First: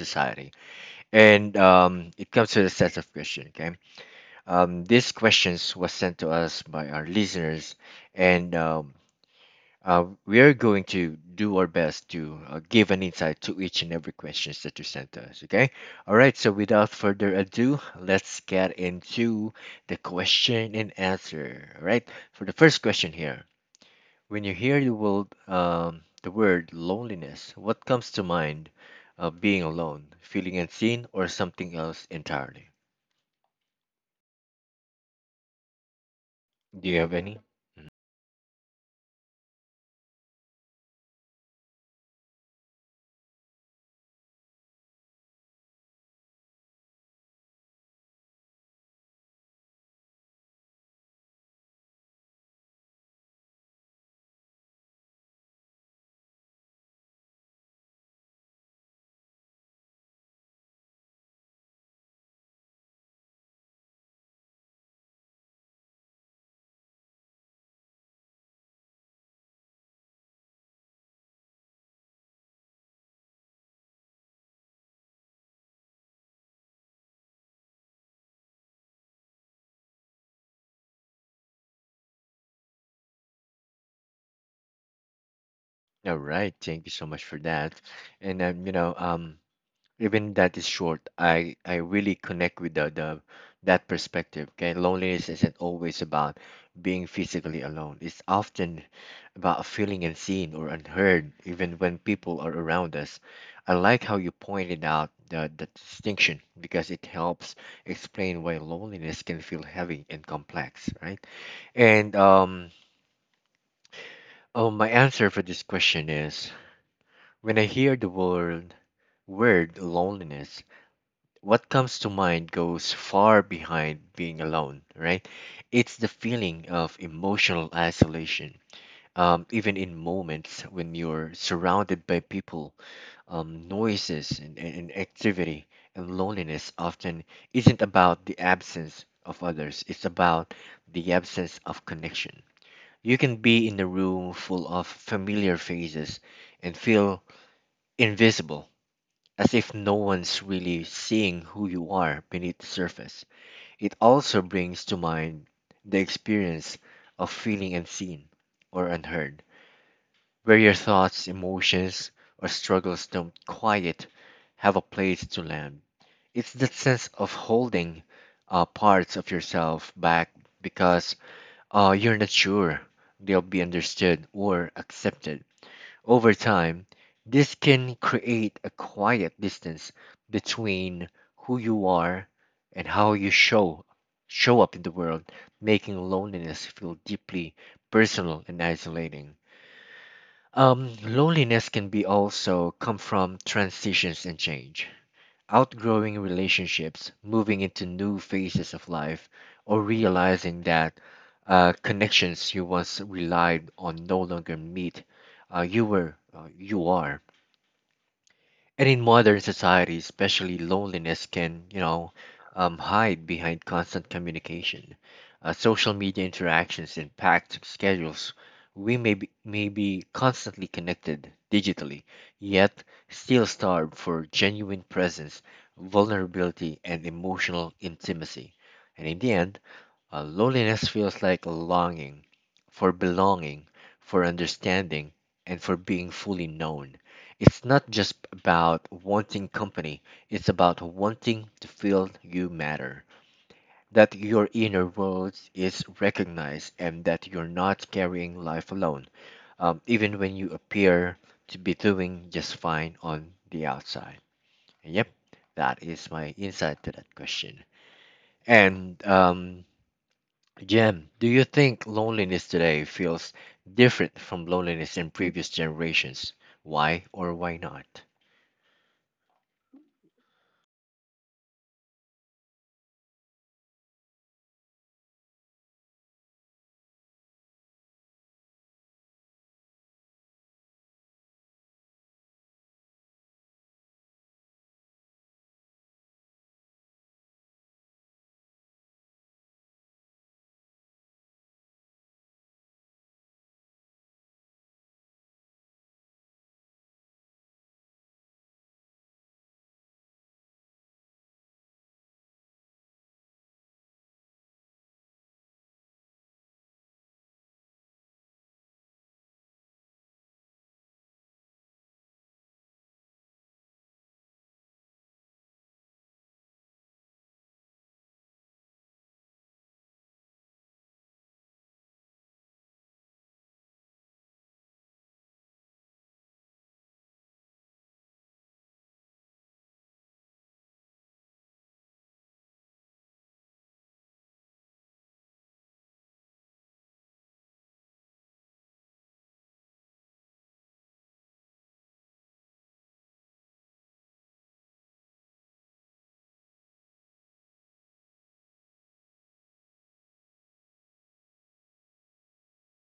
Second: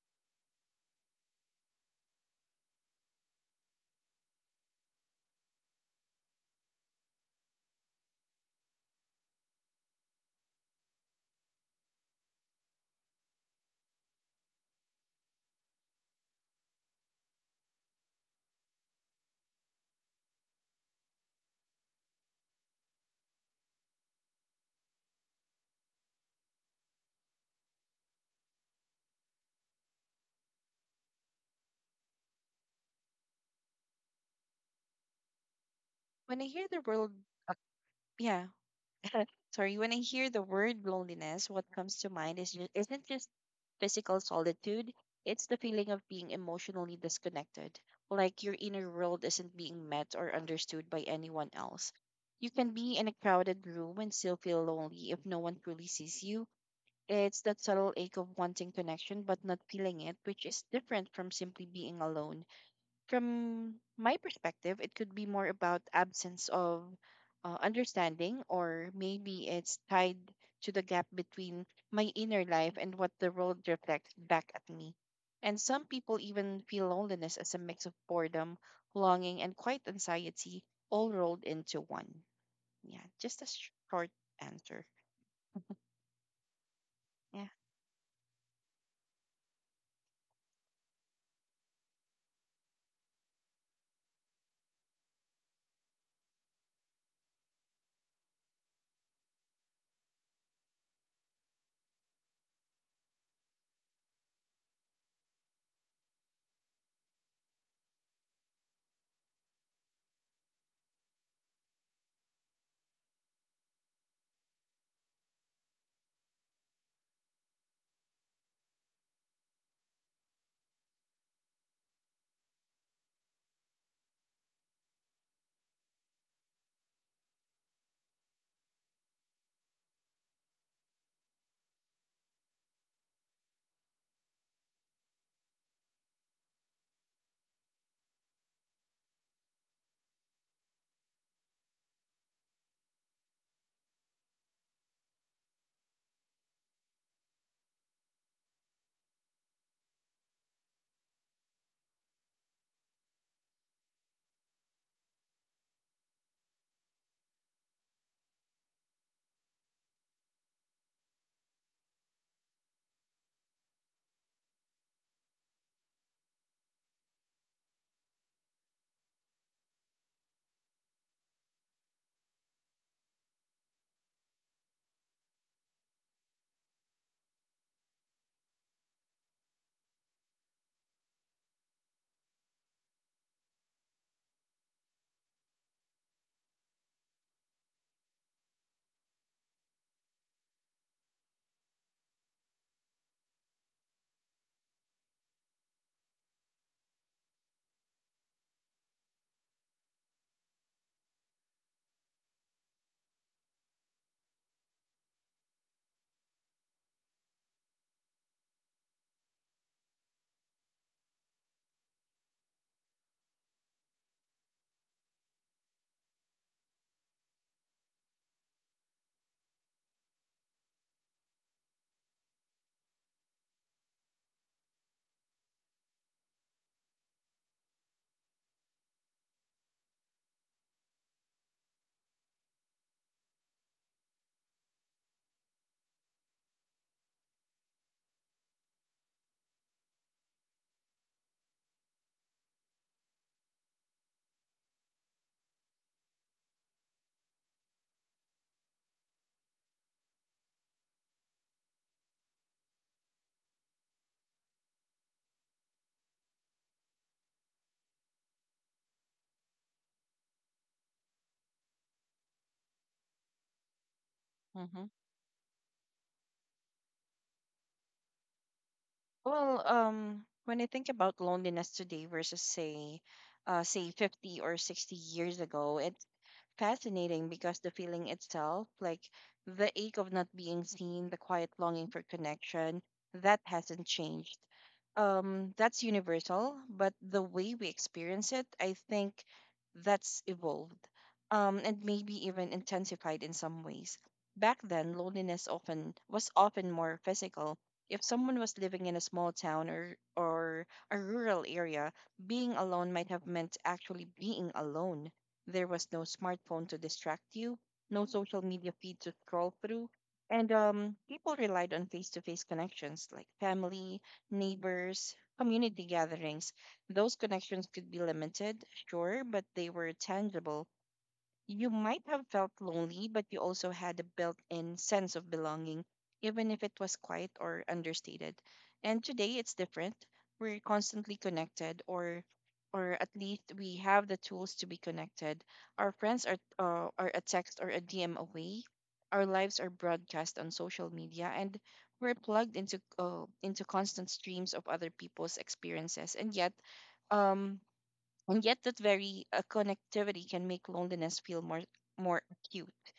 society, and it comes with a set of questions. Okay. These questions was sent to us by our listeners, and we are going to do our best to give an insight to each and every questions that you sent to us. Okay. All right. So without further ado, let's get into the question and answer. All right. For the first question here, when you hear the word the word loneliness, what comes to mind? Being alone, feeling unseen, or something else entirely? When I hear the Do you have world, any? uh, yeah, sorry, when I hear the word loneliness, what comes to mind is isn't just physical solitude. It's the feeling of being emotionally disconnected, like your inner world isn't being met or understood by anyone else. You can be in a crowded room and still feel lonely if no one truly sees you. It's that subtle ache of wanting connection but not feeling it, which is different from simply being alone. From my perspective, it could be more about absence of understanding, or maybe it's tied to the gap between my inner life and what the world reflects back at me. And some people even feel loneliness as a mix of boredom, longing, and quiet anxiety all rolled into one. Yeah, just a short answer. All right, thank you so much for Yeah. that. And even that is short, I really connect with the that perspective. Okay, loneliness isn't always about being physically alone. It's often about feeling unseen or unheard, even when people are around us. I like how you pointed out the distinction because it helps explain why loneliness can feel heavy and complex, right? And um, oh, my answer for this question is. When I hear the word loneliness, what comes to mind goes far behind being alone, right? It's the feeling of emotional isolation. Even in moments when you're surrounded by people, noises, and activity, and loneliness often isn't about the absence of others, it's about the absence of connection. You can be in a room full of familiar faces and feel invisible, as if no one's really seeing who you are beneath the surface. It also brings to mind the experience of feeling unseen or unheard, where your thoughts, emotions, or struggles don't quite have a place to land. It's that sense of holding parts of yourself back because you're not sure they'll be understood or accepted. Over time, this can create a quiet distance between who you are and how you show up in the world, making loneliness feel deeply personal and isolating. Loneliness can be also come from transitions and change, outgrowing relationships, moving into new phases of life, or realizing that connections you once relied on no longer meet you are, and in modern society, especially loneliness can, you know, hide behind constant communication. Social media interactions and packed schedules. We may be constantly connected digitally, yet still starved for genuine presence, vulnerability, and emotional intimacy. And in the end, loneliness feels like a longing for belonging, for understanding, and for being fully known. It's not just about wanting company, it's about wanting to feel you matter, that your inner world is recognized, and that you're not carrying life alone, even when you appear to be doing just fine on the outside. Yep, that is my insight to that question. And Jem, do you think loneliness today feels different from Mm-hmm. loneliness in previous generations? Why or why not? Well, when I think about loneliness today versus say 50 or 60 years ago, it fascinating because the feeling itself, like the ache of not being seen, the quiet longing for connection, that hasn't changed. That's universal, but the way we experience it, I think that's evolved, and maybe even intensified in some ways. Back then, loneliness often was often more physical. If someone was living in a small town or a rural area, being alone might have meant actually being alone. There was no smartphone to distract you, no social media feed to scroll through, and people relied on face to face connections like family, neighbors, community gatherings. Those connections could be limited, sure, but they were tangible. You might have felt lonely, but you also had a built in sense of belonging, even if it was quiet or understated. And today it's different. We're constantly connected, or at least we have the tools to be connected. Our friends are a text or a DM away. Our lives are broadcast on social media, and we're plugged into constant streams of other people's experiences. Um, and yet that very connectivity can make loneliness feel more acute.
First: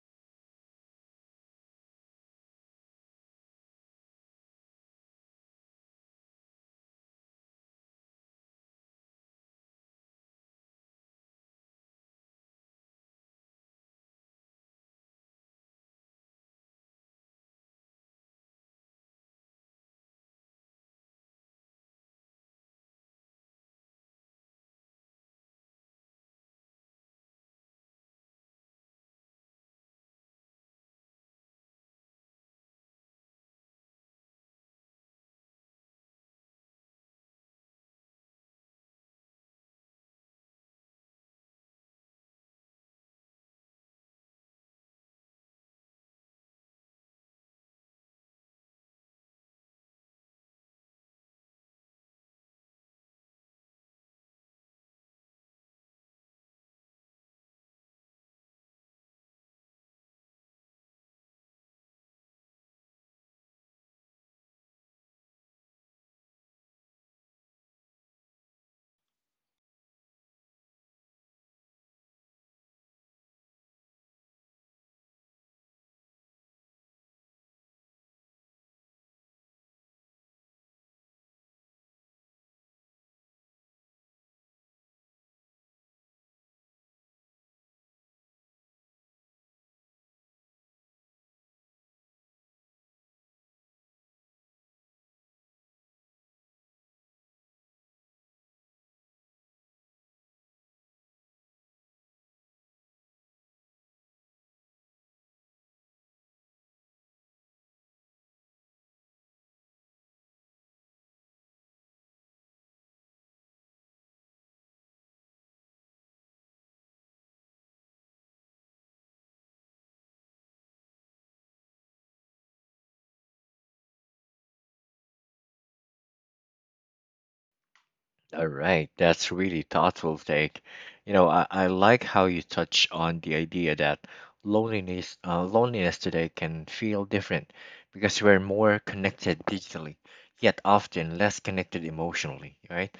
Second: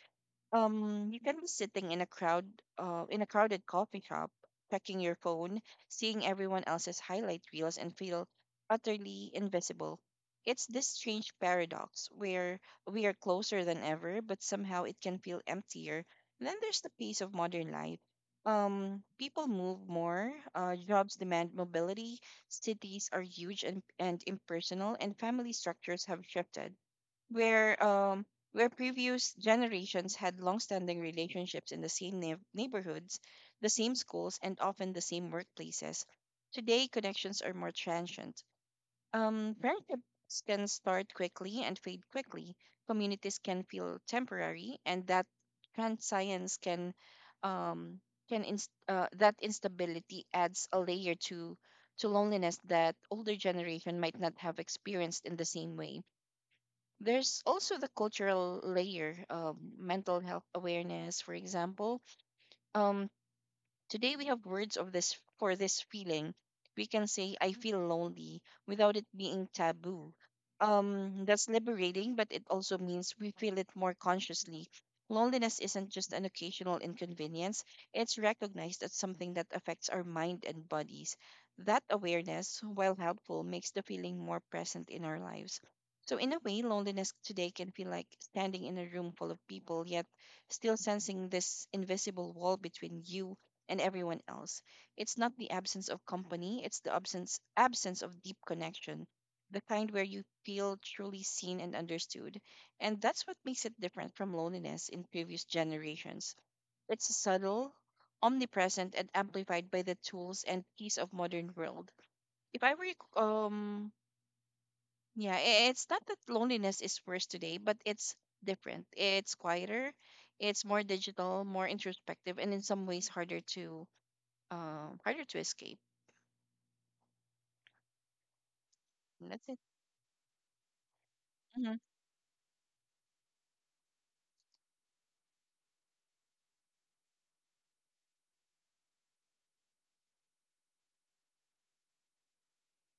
You can be sitting in a crowd, in a crowded coffee shop, checking your phone, seeing everyone else's highlight reels, and feel utterly invisible. It's this strange paradox where we are closer than ever, but somehow it can feel emptier. Then there's the pace of modern life. People move more, jobs demand mobility, cities are huge and impersonal, and family structures have shifted, where um where previous generations had long-standing relationships in the same neighborhoods, the same schools, and often the same workplaces. Today, connections are more transient. Friendships can start quickly and fade quickly. Communities can feel temporary, and that transience um can inst- that instability adds a layer to loneliness that older generation might not have experienced in the same way. There's also the cultural layer of mental health awareness, for example. um Today we have words of this for this feeling. We can say I feel lonely without it being taboo. That's liberating, but it also means we feel it more consciously. Loneliness isn't just an occasional inconvenience, it's recognized as something that affects our mind and bodies. That awareness, while helpful, makes the feeling more present in our lives. So, in a way, loneliness today can feel like standing in a room full of people, yet still sensing this invisible wall between you and everyone else. It's not the absence of company, it's the absence of deep connection, the kind where you feel truly seen and understood. And that's what makes it different from loneliness in previous generations. It's subtle, omnipresent and amplified by the tools and peace of modern world. If I were um yeah, I- it's not that loneliness is worse today, but it's different. It's quieter, it's more digital, more introspective, and in some ways harder to harder to escape. All right, And that's that's it. really thoughtful take. You know, I hmm like how you touch on the idea that loneliness today can feel different because we're more connected digitally, yet often less connected emotionally, right?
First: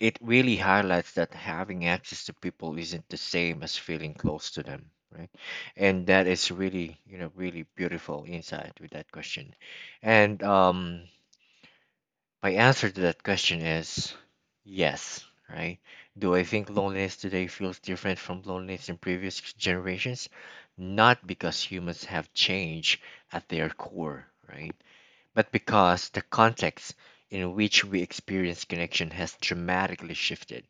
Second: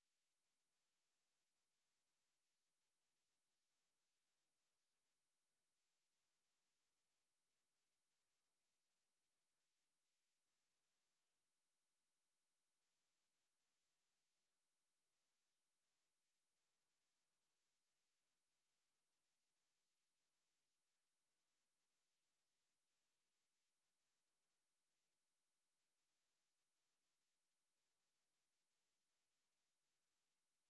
It really highlights that having access to people isn't the same as feeling close to them, right? And that is really, you know, really beautiful insight with that question. And My answer to that question is yes, right? Do I think loneliness today feels different from loneliness in previous generations? Not because humans have changed at their core, right, but because the context in which we experience connection has dramatically shifted,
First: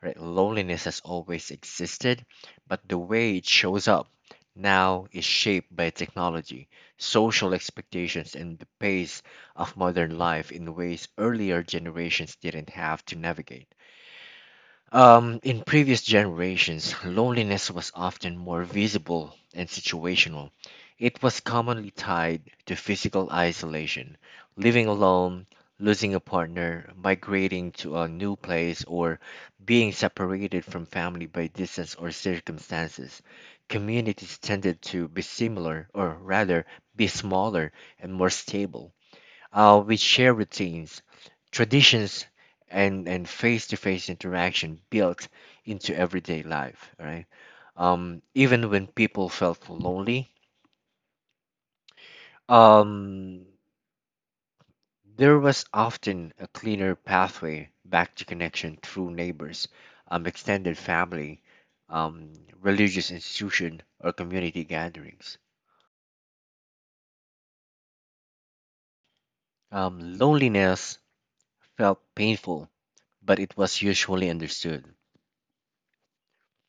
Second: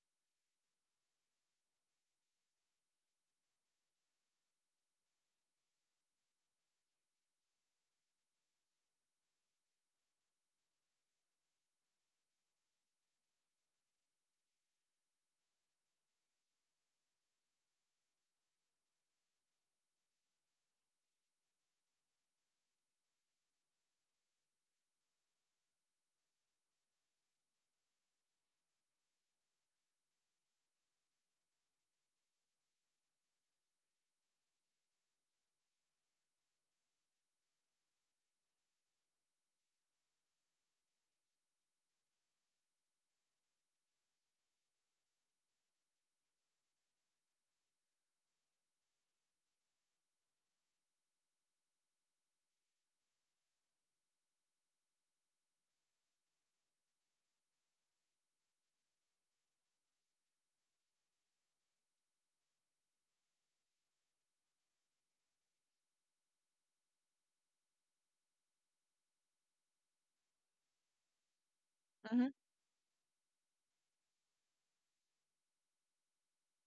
right? Loneliness has always existed, but the way it shows up now is shaped by technology, social expectations, and the pace of modern life in ways earlier generations didn't have to navigate. In previous generations, loneliness was often more visible and situational. It was commonly tied to physical isolation, living alone, losing a partner, migrating to a new place, or being separated from family by distance or circumstances. Communities tended to be similar, or rather, be smaller and more stable. We share routines, traditions, and face-to-face interaction built into everyday life. All right. Even when people felt lonely, um, there was often a cleaner pathway back to connection through neighbors, extended family, um, religious institution, or community gatherings. Loneliness felt hmm painful, but it was usually understood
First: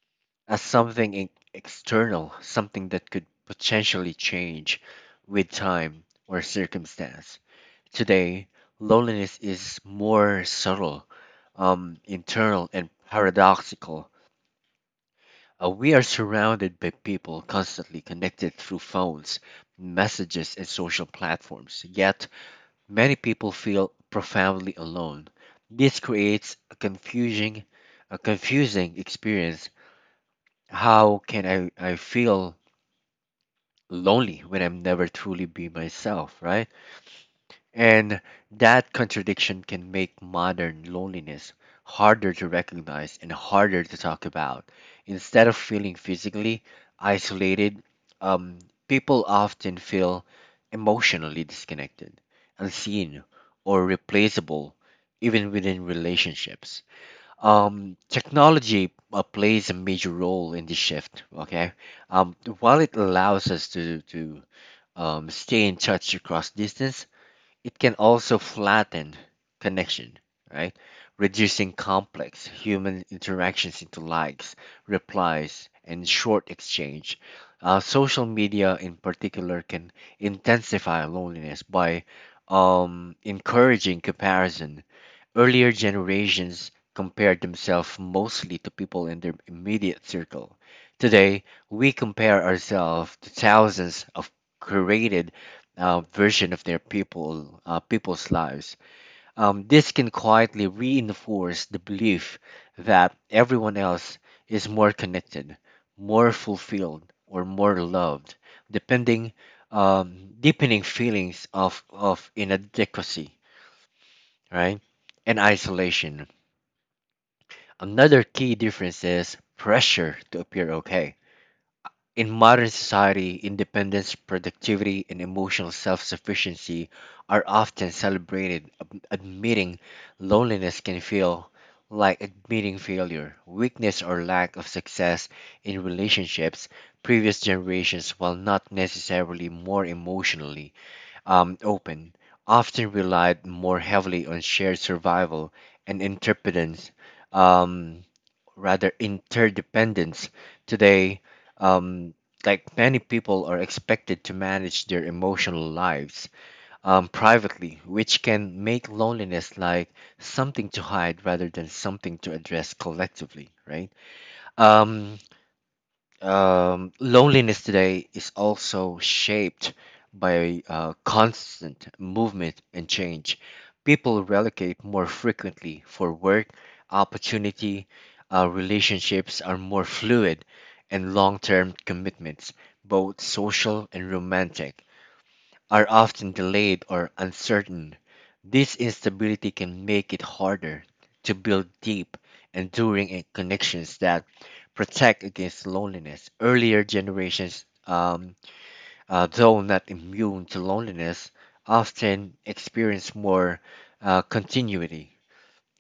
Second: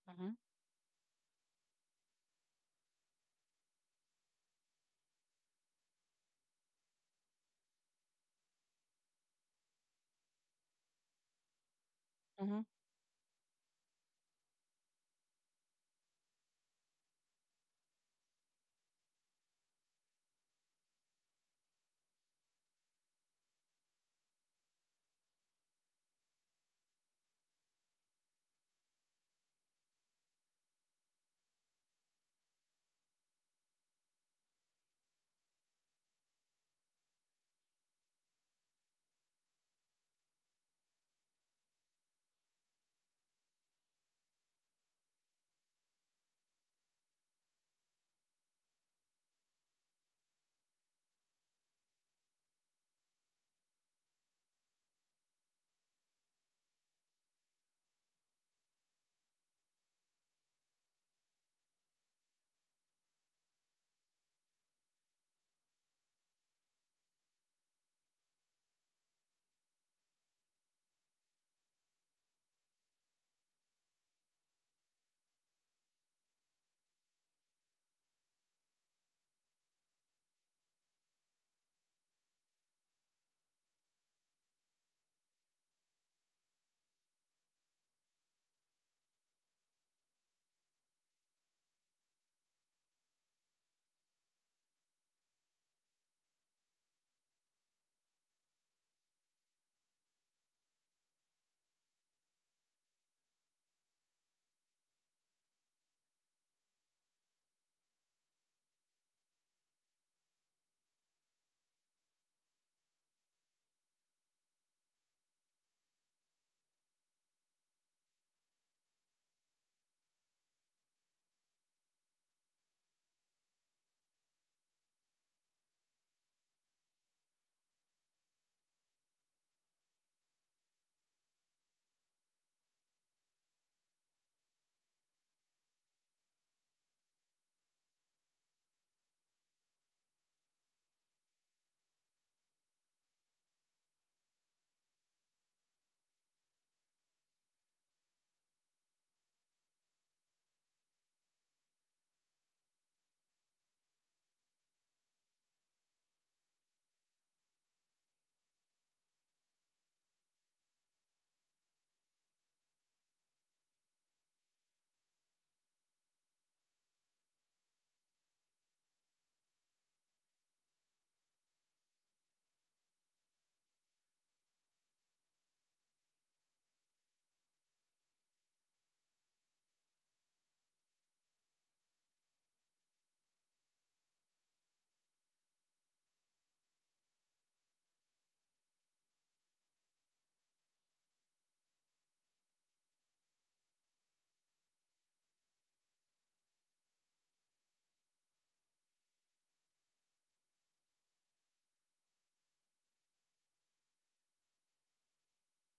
hmm as something external, something that could potentially change with time or circumstance. Today, loneliness is more subtle, hmm internal, and paradoxical. We are surrounded by people, constantly connected through phones, messages, and social platforms. Yet, many people feel profoundly alone. This creates a confusing experience. How can I feel lonely when I'm never truly be myself, right? And that contradiction can make modern loneliness harder to recognize and harder to talk about. Instead of feeling physically isolated, um, people often feel emotionally disconnected, unseen, or replaceable, even within relationships. Technology plays a major role in this shift, okay? While it allows us to stay in touch across distance, it can also flatten connection, right? Reducing complex human interactions into likes, replies, and short exchange. Social media, in particular, can intensify loneliness by encouraging comparison. Earlier generations compared themselves mostly to people in their immediate circle. Today, we compare ourselves to thousands of curated version of their people people's lives. This can quietly reinforce the belief that everyone else is more connected, more fulfilled, or more loved, depending, deepening feelings of inadequacy, right, and isolation. Another key difference is pressure to appear okay. In modern society, independence, productivity, and emotional self sufficiency are often celebrated. Admitting loneliness can feel like admitting failure, weakness, or lack of success in relationships. Previous generations, while not necessarily more emotionally open, often relied more heavily on shared survival and interdependence. um, rather, interdependence. Today, um, like many people are expected to manage their emotional lives privately, which can make loneliness like something to hide rather than something to address collectively, right? Um, Loneliness today is also shaped by constant movement and change. People relocate more frequently for work, opportunity. Relationships are more fluid, and long term commitments, both social and romantic, are often delayed or uncertain. This instability can make it harder to build deep, enduring connections that protect against loneliness. Earlier generations, though not immune to loneliness, often experience more continuity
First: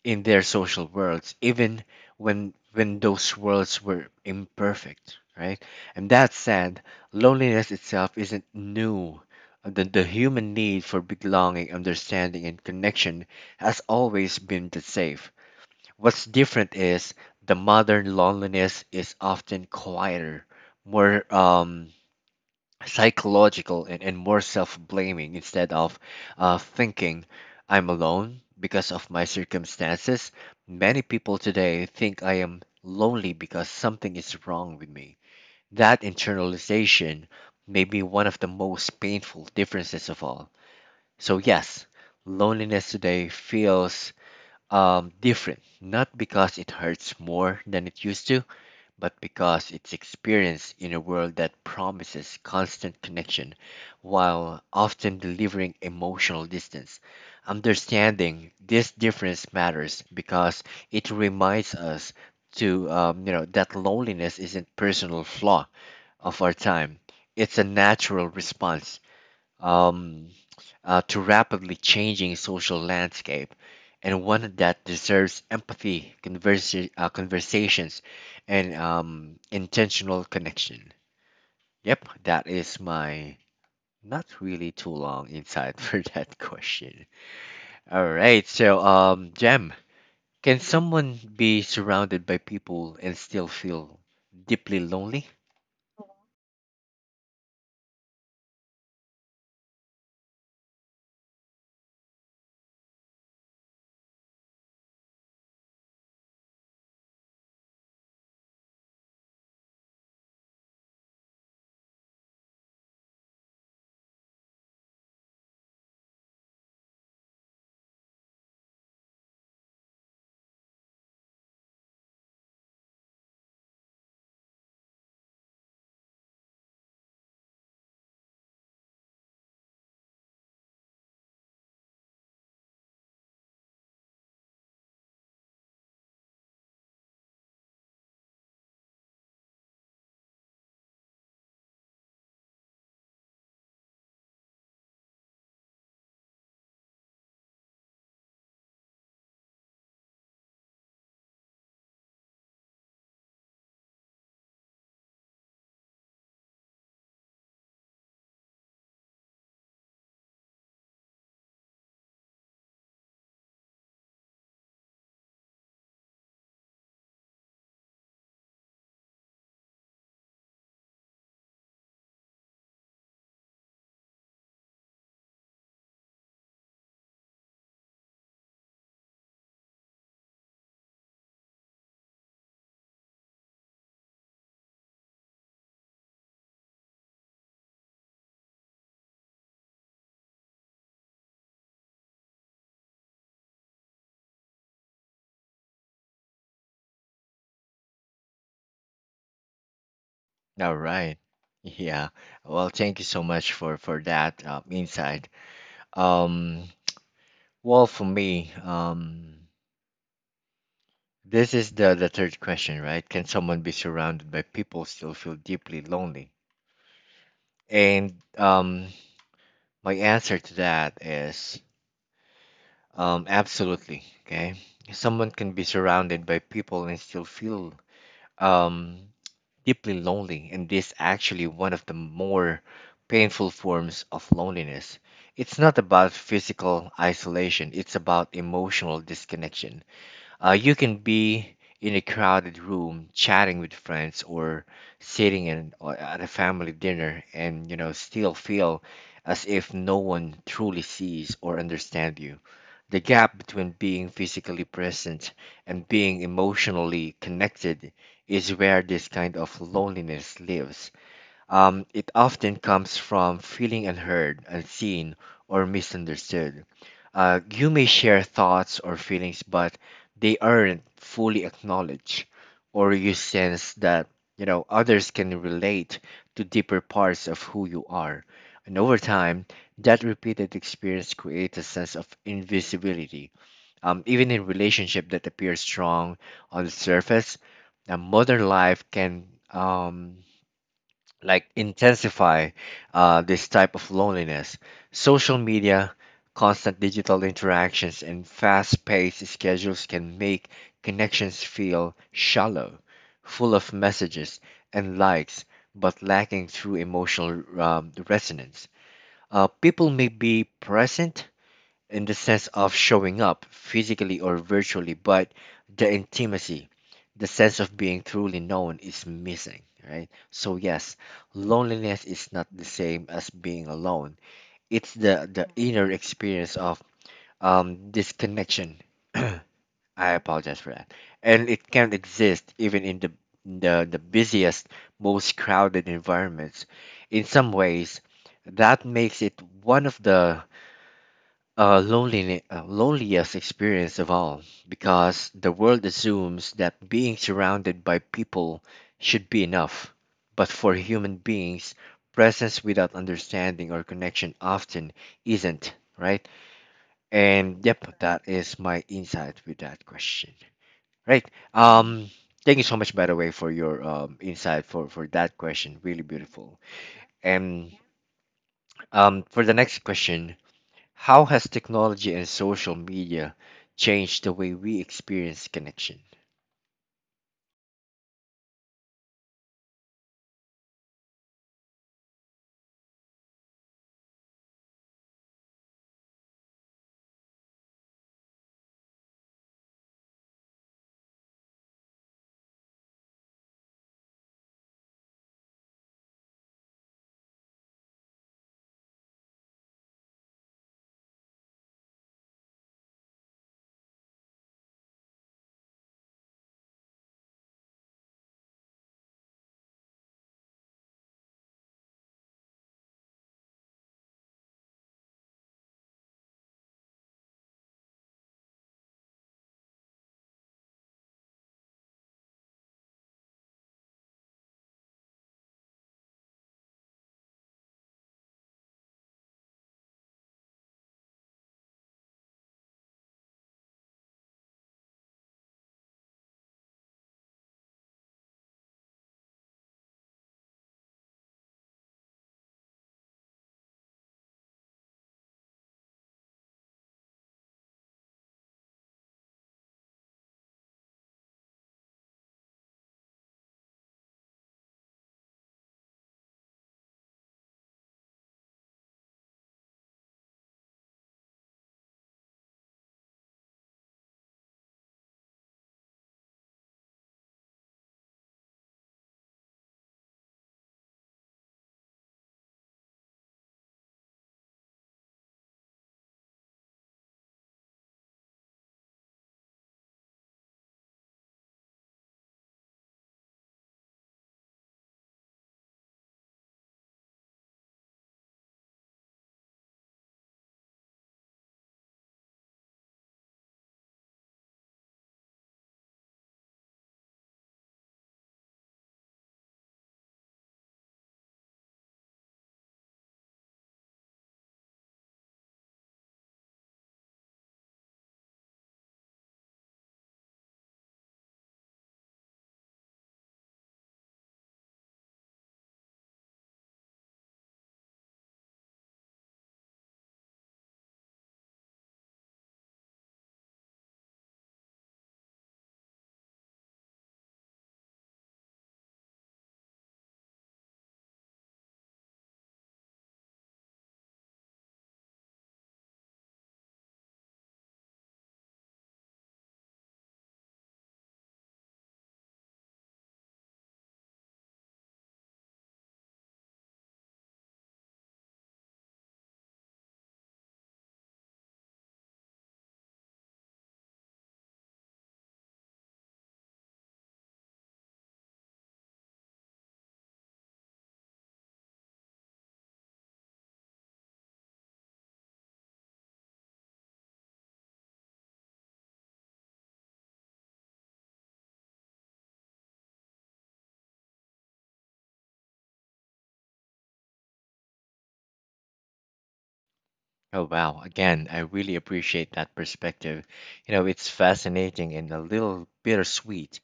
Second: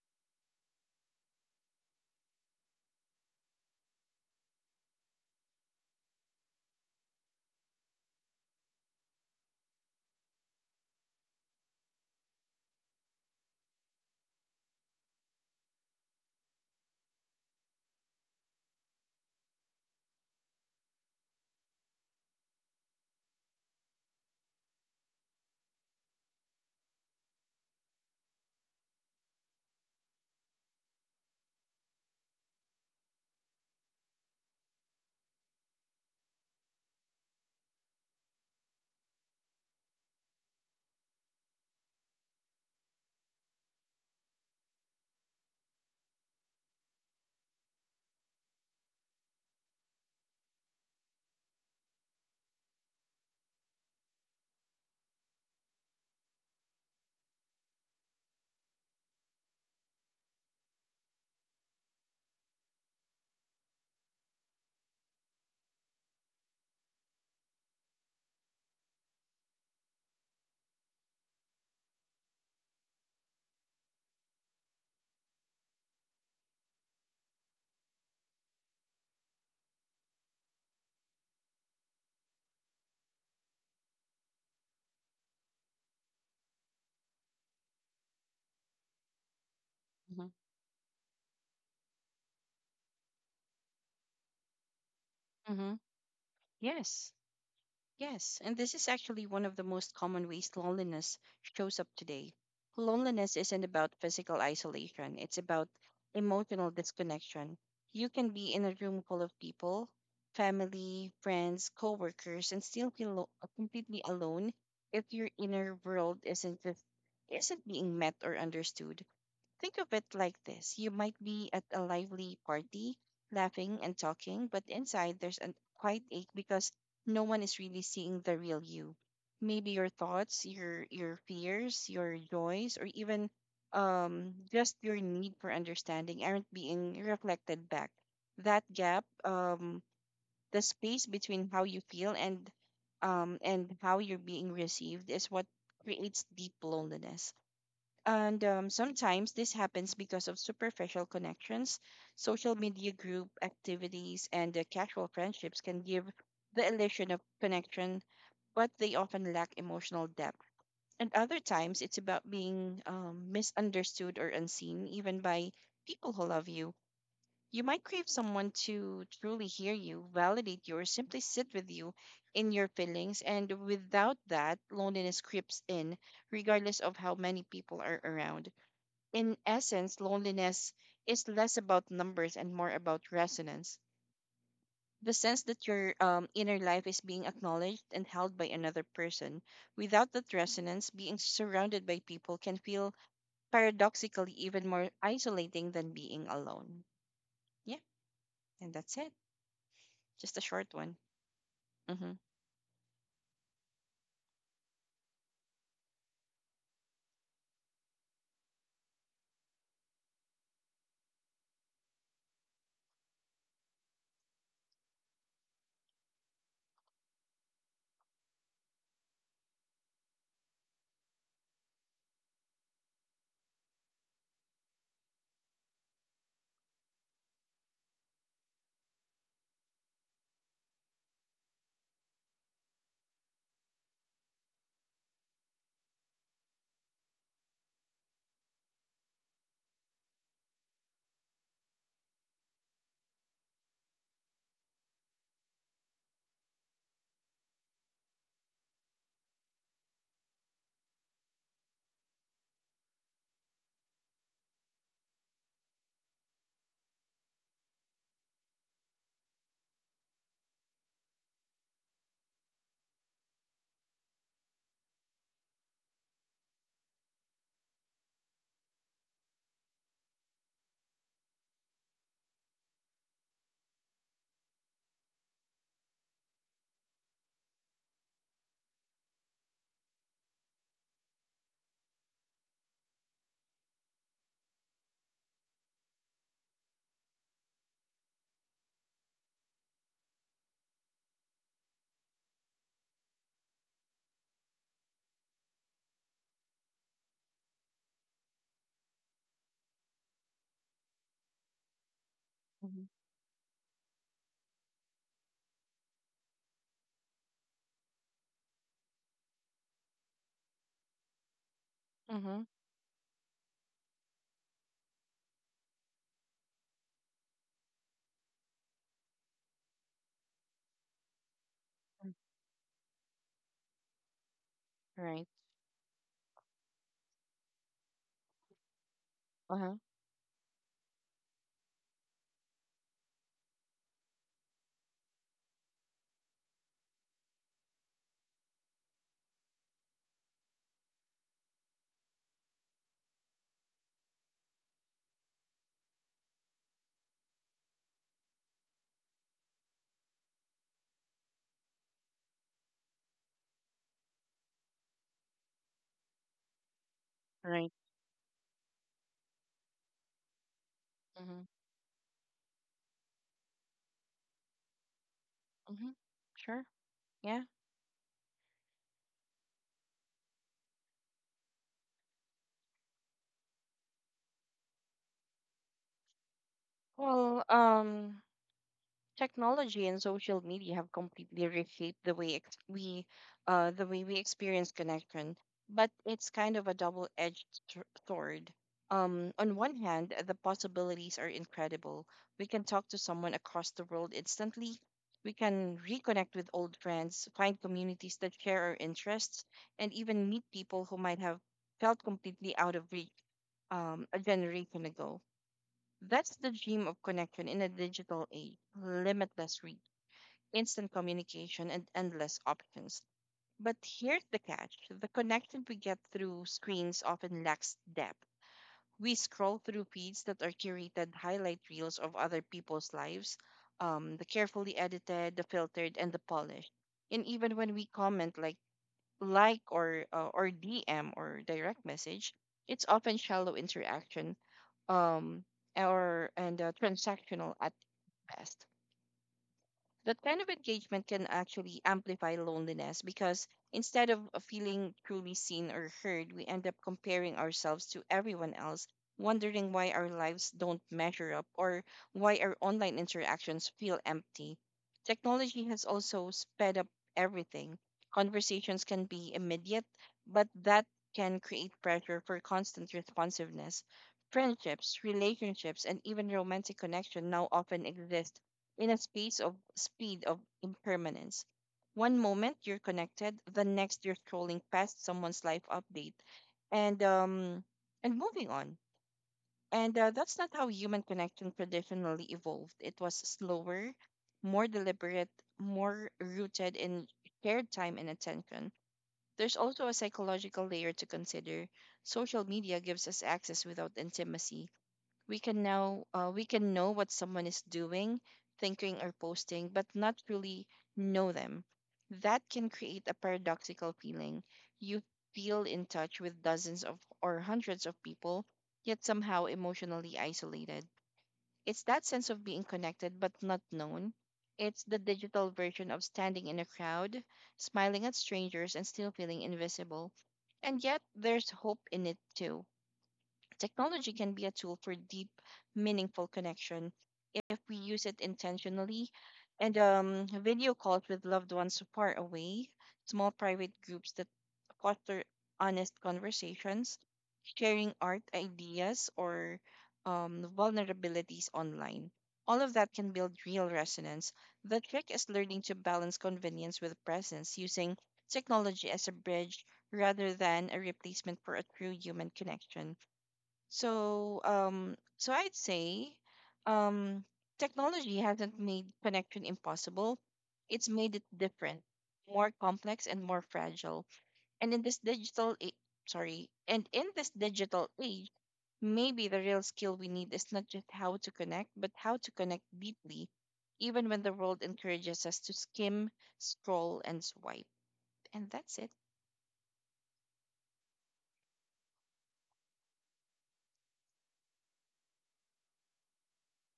in their social worlds, even when those worlds were imperfect, right? And that said, loneliness itself isn't new. The human need for belonging, understanding, and connection has always been the same. What's different is the modern loneliness is often quieter, more psychological, and, more self-blaming. Instead of thinking I'm alone because of my circumstances, many people today think I am lonely because something is wrong with me. That internalization may be one of the most painful differences of all. So yes, loneliness today feels different, not because it hurts more than it used to, but because it's experienced in a world that promises constant connection while often delivering emotional distance. Understanding this difference matters because it reminds us to, you know, that loneliness isn't personal flaw of our time. It's a natural response um, to rapidly changing social landscape, and one that deserves empathy, conversations, and intentional connection. Yep, that is my not really too long insight for that question. All right, so Jem, hmm can someone be surrounded by people and still feel deeply lonely? hmm Yes, yes. And this is actually one of the most common ways loneliness shows up today. Loneliness isn't about physical isolation, it's about emotional disconnection. You can be in a room full of people, family, friends, coworkers, and still feel completely alone if your inner world isn't being met or understood. Think of it like this, you might be at a lively party, laughing and talking, but inside there's a quiet ache because no one is really seeing the real you. Maybe your thoughts, your fears, your joys, or even just your need for understanding aren't being reflected back. That gap, the space between how you feel and how you're being received, is what creates deep loneliness. And Sometimes this happens because of superficial connections. Social media group activities, and casual friendships can give the illusion of connection, but they often lack emotional depth. And other times, it's about being misunderstood or unseen, even by people who love you. You might crave someone to truly hear you, validate you, or simply sit with you in your feelings. And without that, loneliness creeps in, regardless of how many people are around. In essence, loneliness is less about numbers and more about resonance. The sense that your inner life is being acknowledged and held by another person. Without that resonance, being surrounded by people can feel paradoxically even more isolating than being alone. Yeah, and that's it. Just a short All one. right. Yeah. Mm-hmm. Well, thank you so much for that insight. Um, Well, for me, this is the third question, right? Can someone be surrounded by people still feel deeply lonely? And My answer to that is absolutely. Okay. Someone can be surrounded by people and still feel um, deeply lonely. And this actually one of the more painful forms of loneliness. It's not about physical isolation, it's about emotional disconnection. You can be in a crowded room chatting with friends or sitting in, or at a family dinner and still feel as if no one truly sees or understands you. The gap between being physically present and being emotionally connected is where this kind of loneliness lives. It often comes from feeling unheard, unseen, or misunderstood. You may share thoughts or feelings, but they aren't fully acknowledged, or you sense that others can relate to deeper parts of who you are. And over time, that repeated experience creates a sense of invisibility. Even in relationship that appears strong on the surface, a modern life can um, like intensify this type of loneliness. Social media, constant digital interactions, and fast paced schedules can make connections feel shallow, Mm-hmm. full of messages and likes, but lacking true emotional resonance. People may be present in the Mm-hmm. sense of showing up physically or virtually, but the intimacy, the sense of being truly known is missing, right? So yes, loneliness is not the same as being alone. It's Right. the inner experience of disconnection. I Uh-huh. apologize for that. And it can exist even in the busiest, most crowded environments. In some ways, that makes it one of the loneliest experience of all because the world assumes that being surrounded by people should be enough. But for human beings, presence without understanding or connection often isn't, right? And Right. yep, that is my insight with that question, right? Mm-hmm. Um, Thank you so much, by the way, for your insight for that question. Mm-hmm. Really beautiful. Sure. Yeah. And for the next question, how has technology and social media changed the way we experience connection? Well, technology and social media have completely reshaped the way we experience connection. But it's kind of a double-edged sword. On one hand, the possibilities are incredible. We can talk to someone across the world instantly. We can reconnect with old friends, find communities that share our interests, and even meet people who might have felt completely out of reach a generation ago. That's the dream of connection in a digital age, limitless reach, instant communication, and endless options. But here's the catch, the connection we get through screens often lacks depth. We scroll through feeds that are curated highlight reels of other people's lives, the carefully edited, the filtered, and the polished. And even when we comment, like or DM or direct message, it's often shallow interaction, um, or and transactional at best. That kind of engagement can actually amplify loneliness because instead of feeling truly seen or heard, we end up comparing ourselves to everyone else, wondering why our lives don't measure up or why our online interactions feel empty. Technology has also sped up everything. Conversations can be immediate, but that can create pressure for constant responsiveness. Friendships, relationships, and even romantic connection now often exist in a space of speed of impermanence. One moment you're connected, the next you're scrolling past someone's life update, and um and moving on. And That's not how human connection traditionally evolved. It was slower, more deliberate, more rooted in shared time and attention. There's also a psychological layer to consider. Social media gives us access without intimacy. We can know what someone is doing, thinking or posting, but not really know them. That can create a paradoxical feeling. You feel in touch with dozens of or hundreds of people, yet somehow emotionally isolated. It's that sense of being connected but not known. It's the digital version of standing in a crowd, smiling at strangers and still feeling invisible. And yet, there's hope in it too. Technology can be a tool for deep, meaningful connection if we use it intentionally. And Video calls with loved ones far away, small private groups that foster honest conversations, sharing art ideas or vulnerabilities online. All of that can build real resonance. The trick is learning to balance convenience with presence, using technology as a bridge rather than a replacement for a true human connection. So I'd say, um, technology hasn't made connection impossible. It's made it different, more complex and more fragile. And in this digital, a- and in this digital age, maybe the real skill we need is not just how to connect, but how to connect deeply, even when the world encourages us to skim, scroll, and swipe. And that's it. Oh, wow. Again, I really appreciate that perspective. You know, it's fascinating and a little bittersweet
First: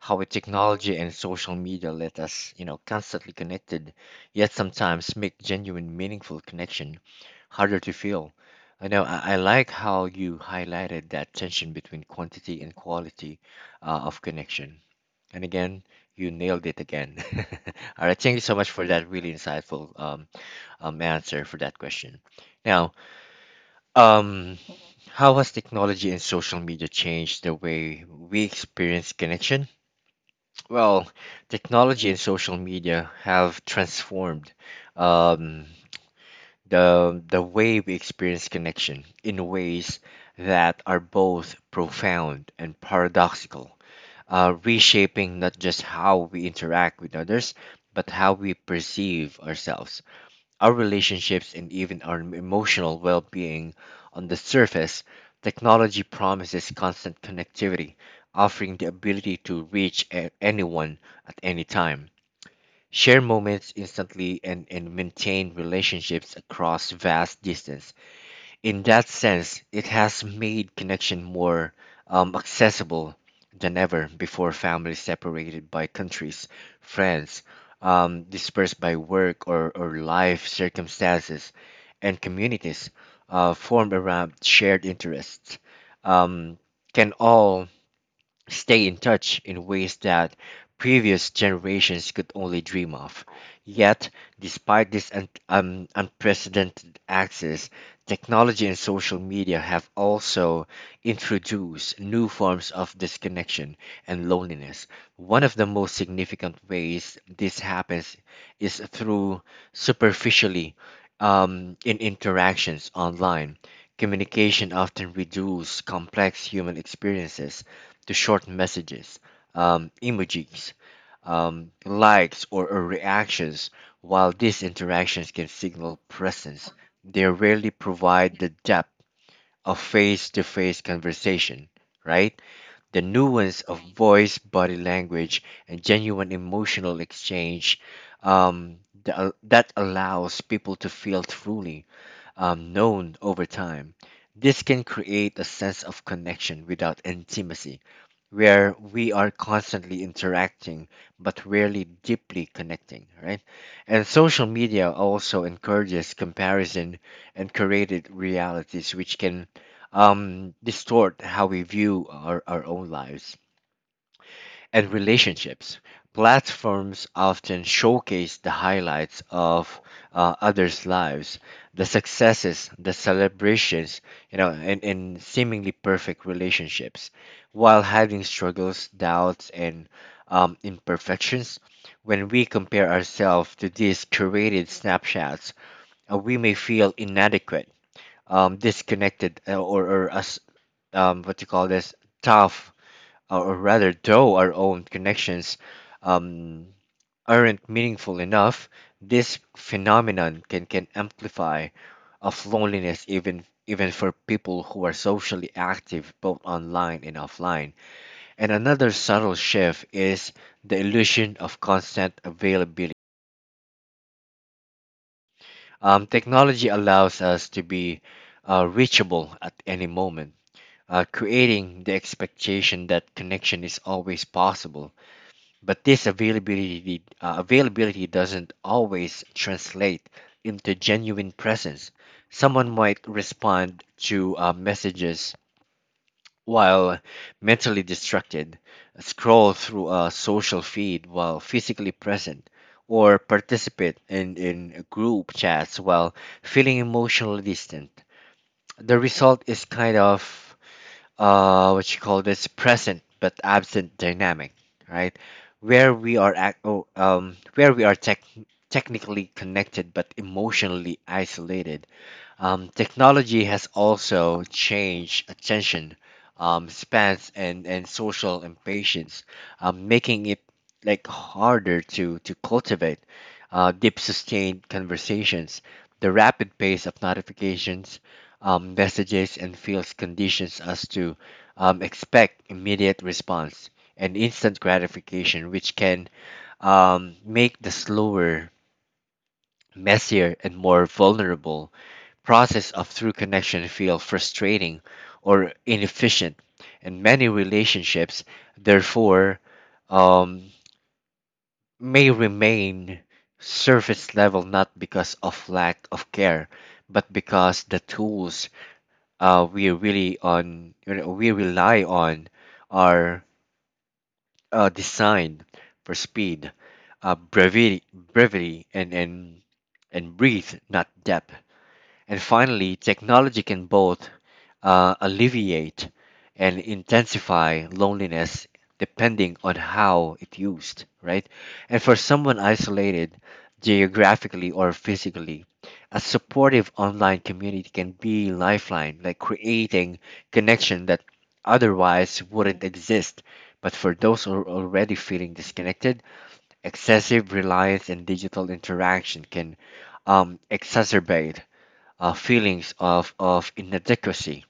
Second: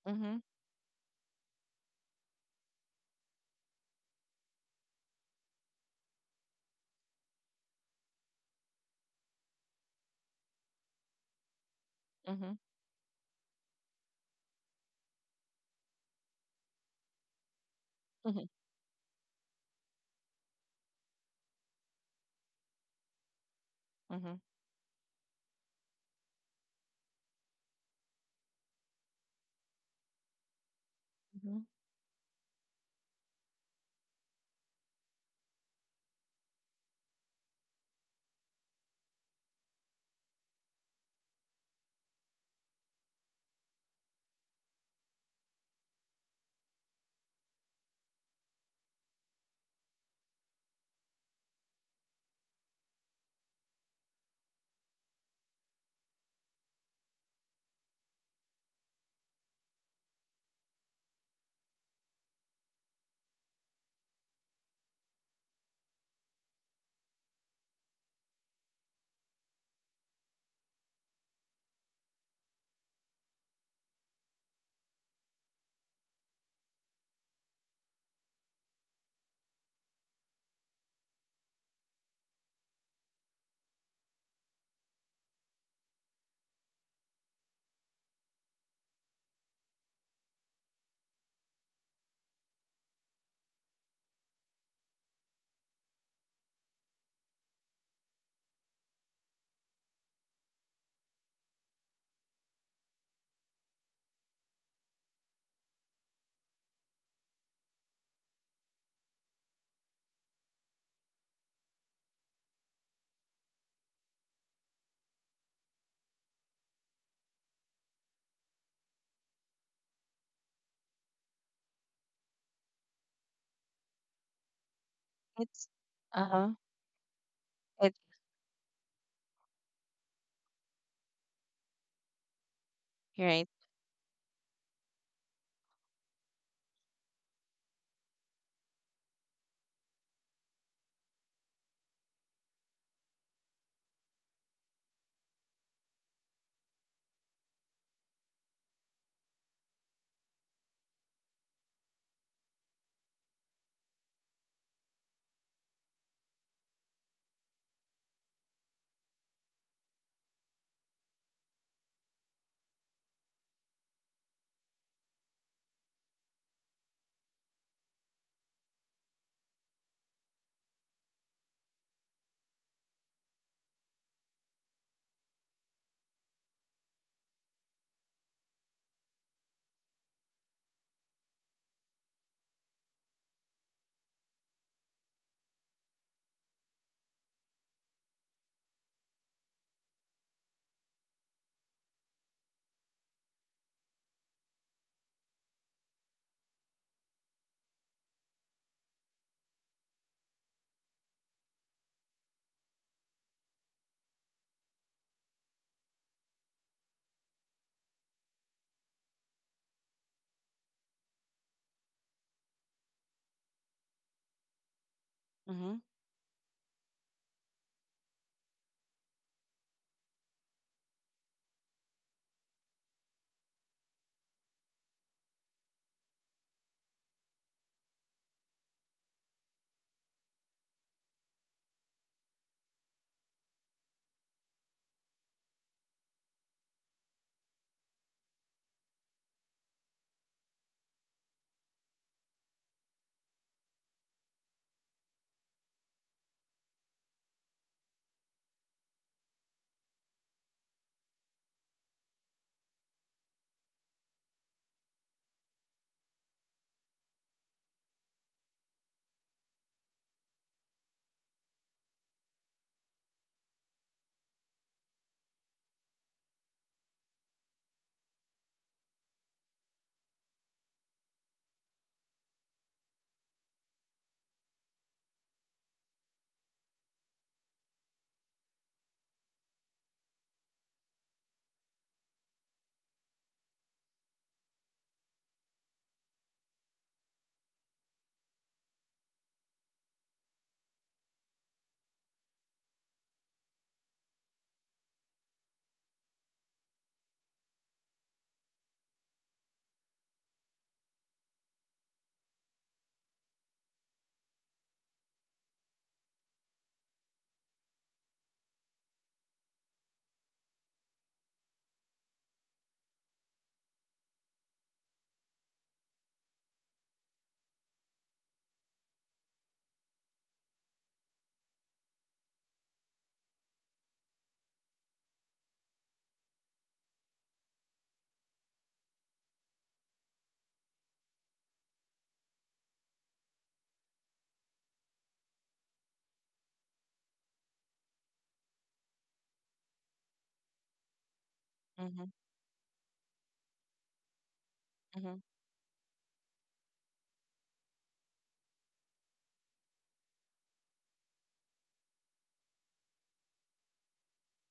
how with Mm-hmm. technology and social media let us, you know, constantly connected, yet sometimes make genuine, meaningful connection harder to feel. I know I like how you highlighted that tension between Mm-hmm. quantity and quality of connection. And again, you nailed it again. All right, thank you Mm-hmm. so much for that really insightful answer for that question. Now, Mm-hmm. um, how has technology and social media changed the way we experience connection? Well, Mm-hmm. technology and social media have transformed um, the way we experience connection in ways that are both profound and paradoxical, reshaping not just how we interact with others, but how we perceive ourselves, our relationships, and even our emotional well being. On the surface, technology promises constant connectivity, offering the ability to reach anyone at any time. Share moments instantly and maintain relationships across vast distance. In that sense, it has made connection more accessible than ever before. Families separated by countries, friends, dispersed by work or life circumstances, and communities formed around shared interests um, can all stay in touch in ways that previous generations could only dream of. Yet, despite this unprecedented access, technology and social media have also introduced new forms of disconnection and loneliness. One of the most significant ways this happens is through superficially in interactions online. Communication often reduces complex human experiences to short messages, emojis, likes, or reactions. While these interactions can It's. signal Uh-huh. presence, they rarely It's. provide the depth of face to face conversation, right? The Right. nuance of voice, body language, and genuine emotional exchange um, that allows people to feel truly known over time. This can create a sense of connection without intimacy where we are constantly interacting but rarely deeply connecting, right? And social media also encourages comparison and created realities which can distort how we view our own lives and relationships. Platforms often showcase the highlights of others' lives, the successes, the celebrations, you know, and seemingly perfect relationships, while hiding struggles, doubts, and imperfections. When we compare ourselves to these curated snapshots, we may feel inadequate, disconnected, or as what you call this, tough or rather, though our own connections um, aren't meaningful enough, this phenomenon can amplify of loneliness even for people who are socially active both online and offline. And another subtle shift is the illusion of constant availability. Mm-hmm. Technology allows us to be reachable at any moment, creating the expectation that connection is always possible. But this availability, doesn't always translate into genuine presence. Someone might respond to messages while mentally distracted, scroll through a social feed while physically present, or participate in group chats while feeling emotionally distant. The result is kind of what you call this present but absent dynamic, right? Where we are technically connected but emotionally isolated. Technology has also changed attention spans and social impatience, making it like harder to cultivate deep, sustained conversations. The rapid pace of notifications, messages, and feels conditions us to expect immediate response and instant gratification, which can make the slower, messier, and more vulnerable process of through connection feel frustrating or inefficient, and many relationships therefore um, may remain surface level not because of lack of care but because the tools we really on you know, we rely on are designed for speed, brevity and breathe not depth. And finally, technology can both alleviate and intensify loneliness depending on how it used, right? And for someone isolated geographically or physically, a supportive online community can be lifeline, like creating connection that Mhm, otherwise wouldn't exist. But for those who are already mhm, feeling disconnected, excessive reliance on digital interaction can exacerbate feelings of inadequacy,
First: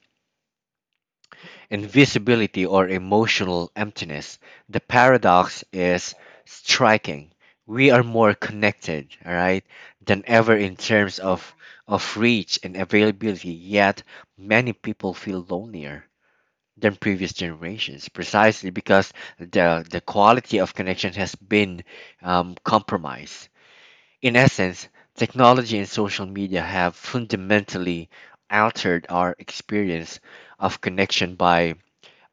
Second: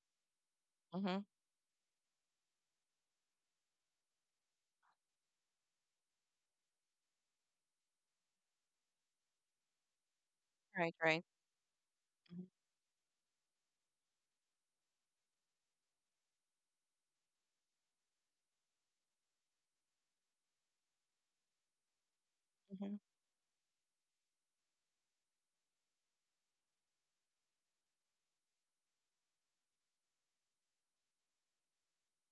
mhm. invisibility, or emotional emptiness. The paradox is striking. We are more connected, all right, than ever in Right, terms right. Of Mhm, reach and availability, yet many people feel lonelier than previous generations precisely because the quality of connection has been mhm. compromised. In essence, technology and social media have fundamentally altered our experience of connection by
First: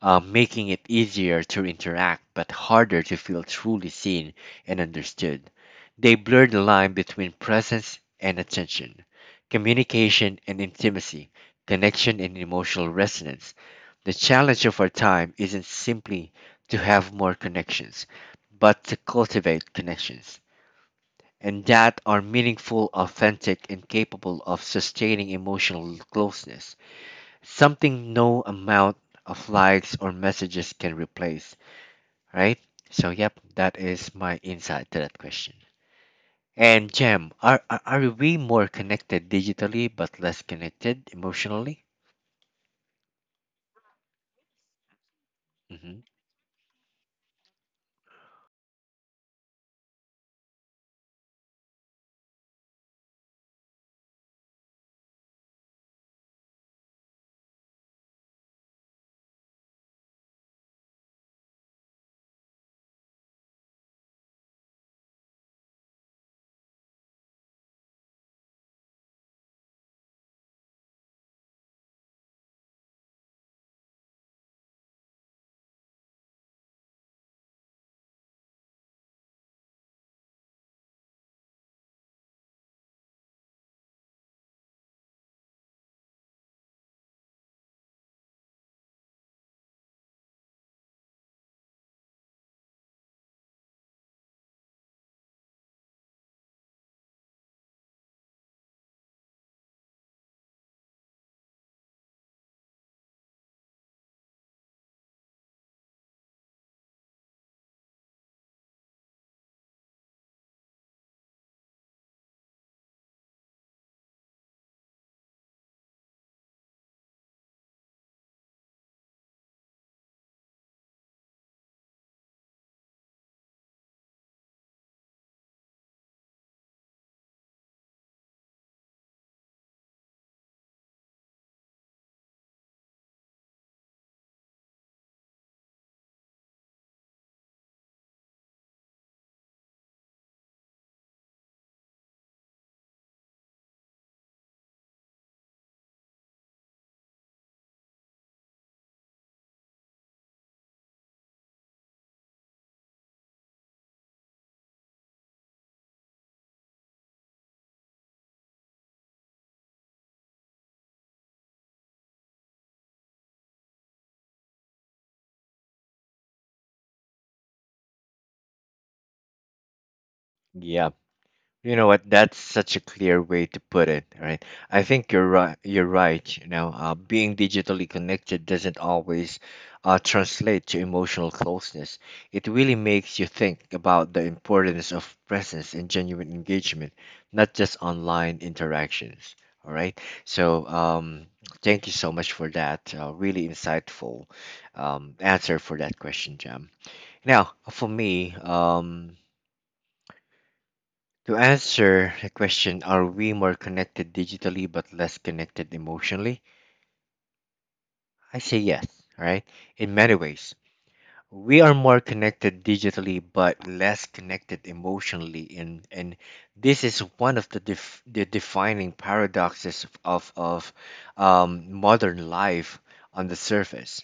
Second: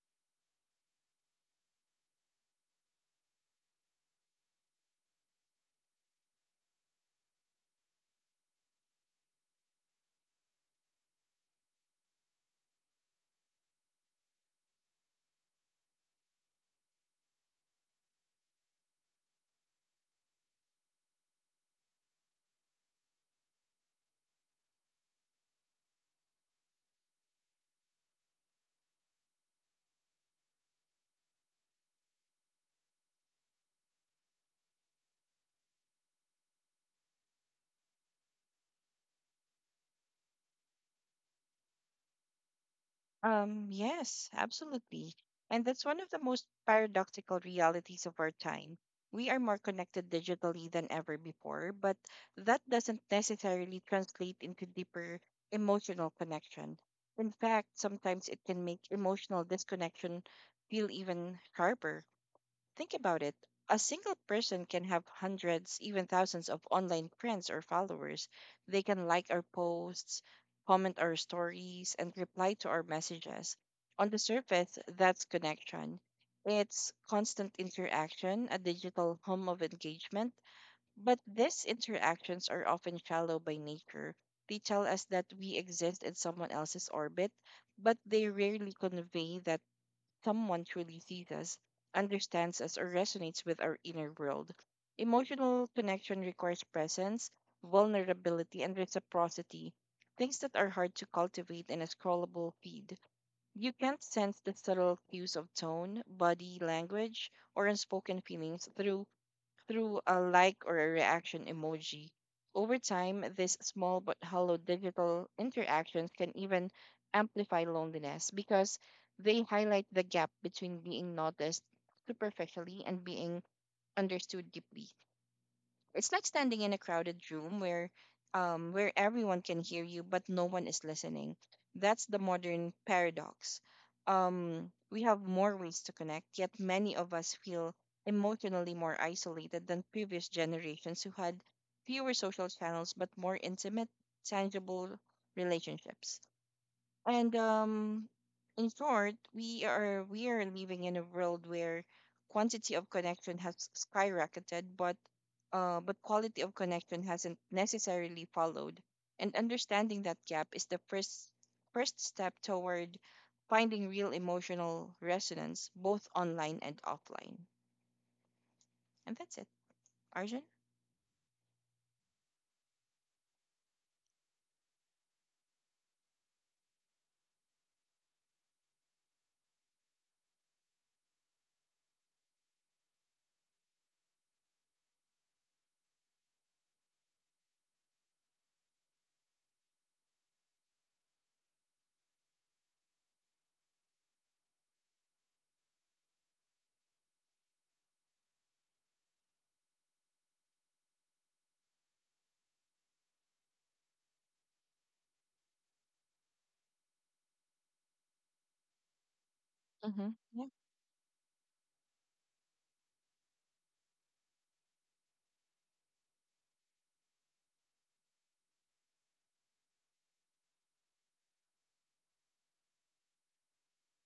making it easier to interact but harder to feel truly seen and understood. They blur the line between presence and attention, communication and intimacy, connection and emotional resonance. The challenge of our time isn't simply to have more connections, but to cultivate connections and that are meaningful, authentic, and capable of sustaining emotional closeness. Something no amount of likes or messages can replace, right? So, yep, that is my insight to that question. And Jam, are we more connected digitally but less connected emotionally? Yes, absolutely. And that's Hmm. one of the most paradoxical realities of our time. We are more connected digitally than ever before, but that doesn't necessarily translate into deeper emotional connection. In fact, sometimes it can make emotional disconnection feel even sharper. Think about it. A single person can have hundreds, even thousands of online friends or followers. They can like our posts, comment our stories, and reply to our messages. On the surface, that's connection. It's constant interaction, a digital home of engagement. But these interactions are often shallow by nature. They tell us that we exist in someone else's orbit, but they rarely convey that someone truly sees us, understands us, or resonates with our inner world. Emotional connection requires presence, vulnerability, and reciprocity, things that are hard to cultivate in a scrollable feed. You can't sense the subtle cues of tone, body language, or unspoken feelings through a like or a reaction emoji. Over time, these small but hollow digital interactions can even amplify loneliness because they highlight the gap between being noticed superficially and being understood deeply. It's like standing in a crowded room where everyone can hear you but no one is listening. That's the modern paradox. We have more ways to connect, yet many of us feel emotionally more isolated than previous generations who had fewer social channels but more intimate, tangible relationships. And In short, we are living in a world where quantity of connection has skyrocketed, but quality of connection hasn't necessarily followed. And understanding that gap is the first step toward finding real emotional resonance, both online and offline. And that's it, Arjun. Yeah. You know what? That's such a clear way to put it, right? I think you're right. You're right. You know, being digitally connected doesn't always translate to emotional closeness. It really makes you think about the importance of presence and genuine engagement, not just online interactions. All right. So, thank you so much for that. Really insightful answer for that question, Jam. Now, for me, to answer the question, are we more connected digitally but less connected emotionally? I say yes, right? In Mm-hmm. many Yeah. ways. We are more connected digitally but less connected emotionally, and this is one of the the defining paradoxes of modern life on the surface.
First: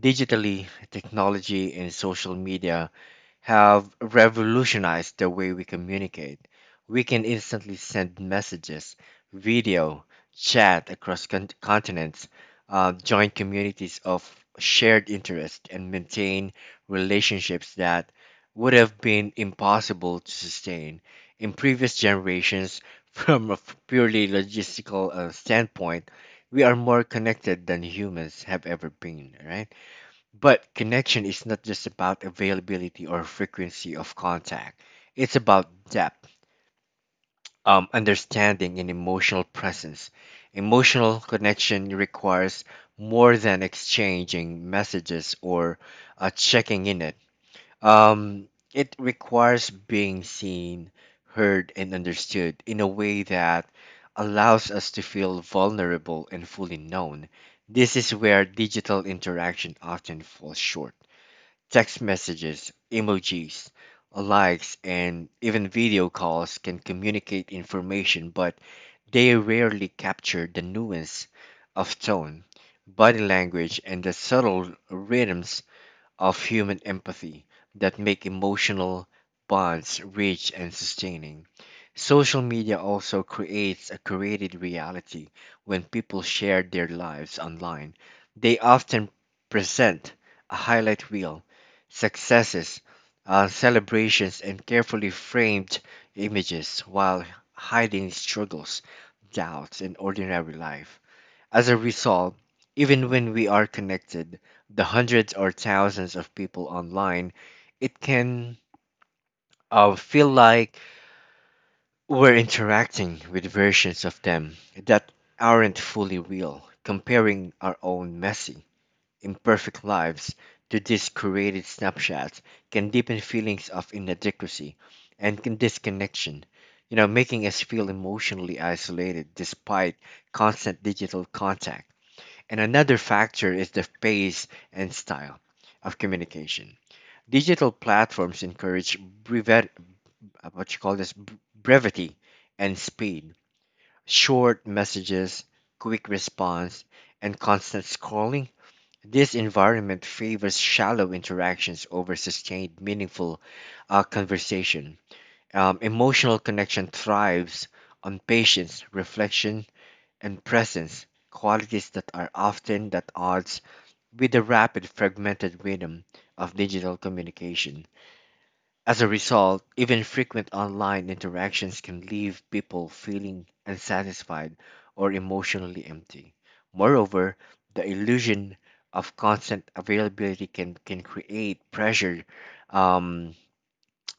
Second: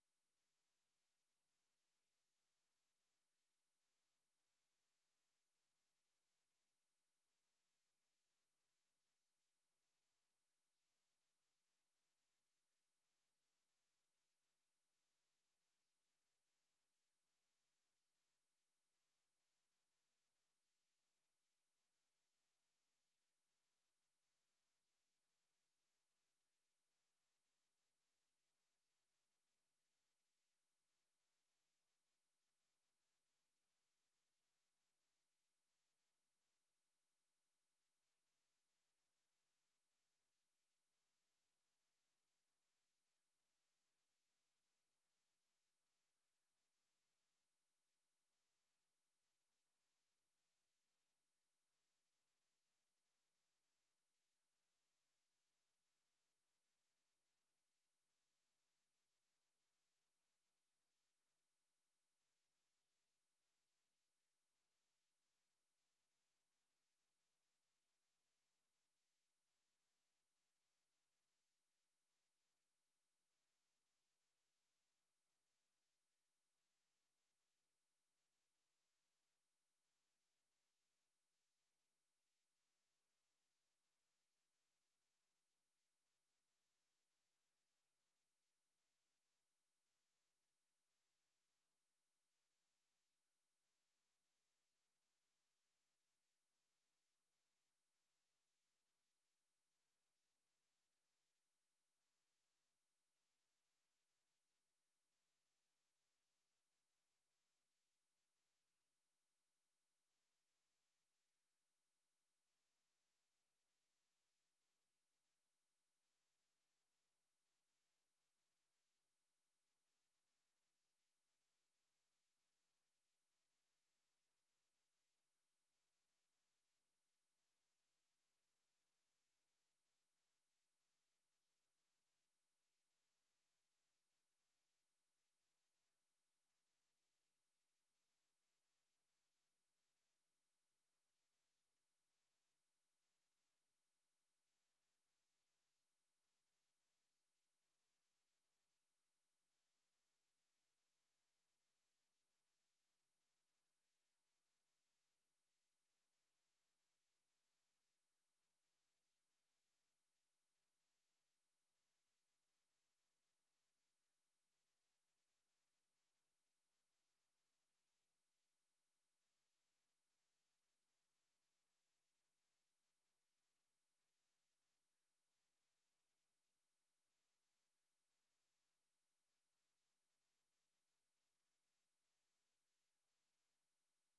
Digitally, technology and social media have revolutionized the way we communicate. We can instantly send messages, video, chat across continents, join communities of shared interest, and maintain relationships that would have been impossible to sustain in previous generations. From a purely logistical standpoint, we are more connected than humans have ever been, right? But connection is not just about availability or frequency of contact. It's about depth, understanding, and emotional presence. Emotional connection requires more than exchanging messages or checking in it. It requires being seen, heard, and understood in a way that allows us to feel vulnerable and fully known. This is where digital interaction often falls short. Text messages, emojis, likes, and even video calls can communicate information, but they rarely capture the nuance of tone, body language, and the subtle rhythms of human empathy that make emotional bonds rich and sustaining. Social media also creates a curated reality when people share their lives online. They often present a highlight reel, successes, celebrations, and carefully framed images while hiding struggles, doubts, and ordinary life. As a result, even when we are connected, the hundreds or thousands of people online, it can feel like we're interacting with versions of them that aren't fully real, comparing our own messy, imperfect lives to these curated snapshots can deepen feelings of inadequacy and can disconnection, making us feel emotionally isolated despite constant digital contact. And another factor is the pace and style of communication. Digital platforms encourage brevet, what you call this brevity and speed, short messages, quick response, and constant scrolling. This environment favors shallow interactions over sustained, meaningful conversation. Emotional connection thrives on patience, reflection, and presence, qualities that are often at odds with the rapid fragmented rhythm of digital communication. As a result, even frequent online interactions can leave people feeling unsatisfied or emotionally empty. Moreover, the illusion of constant availability can create pressure, um,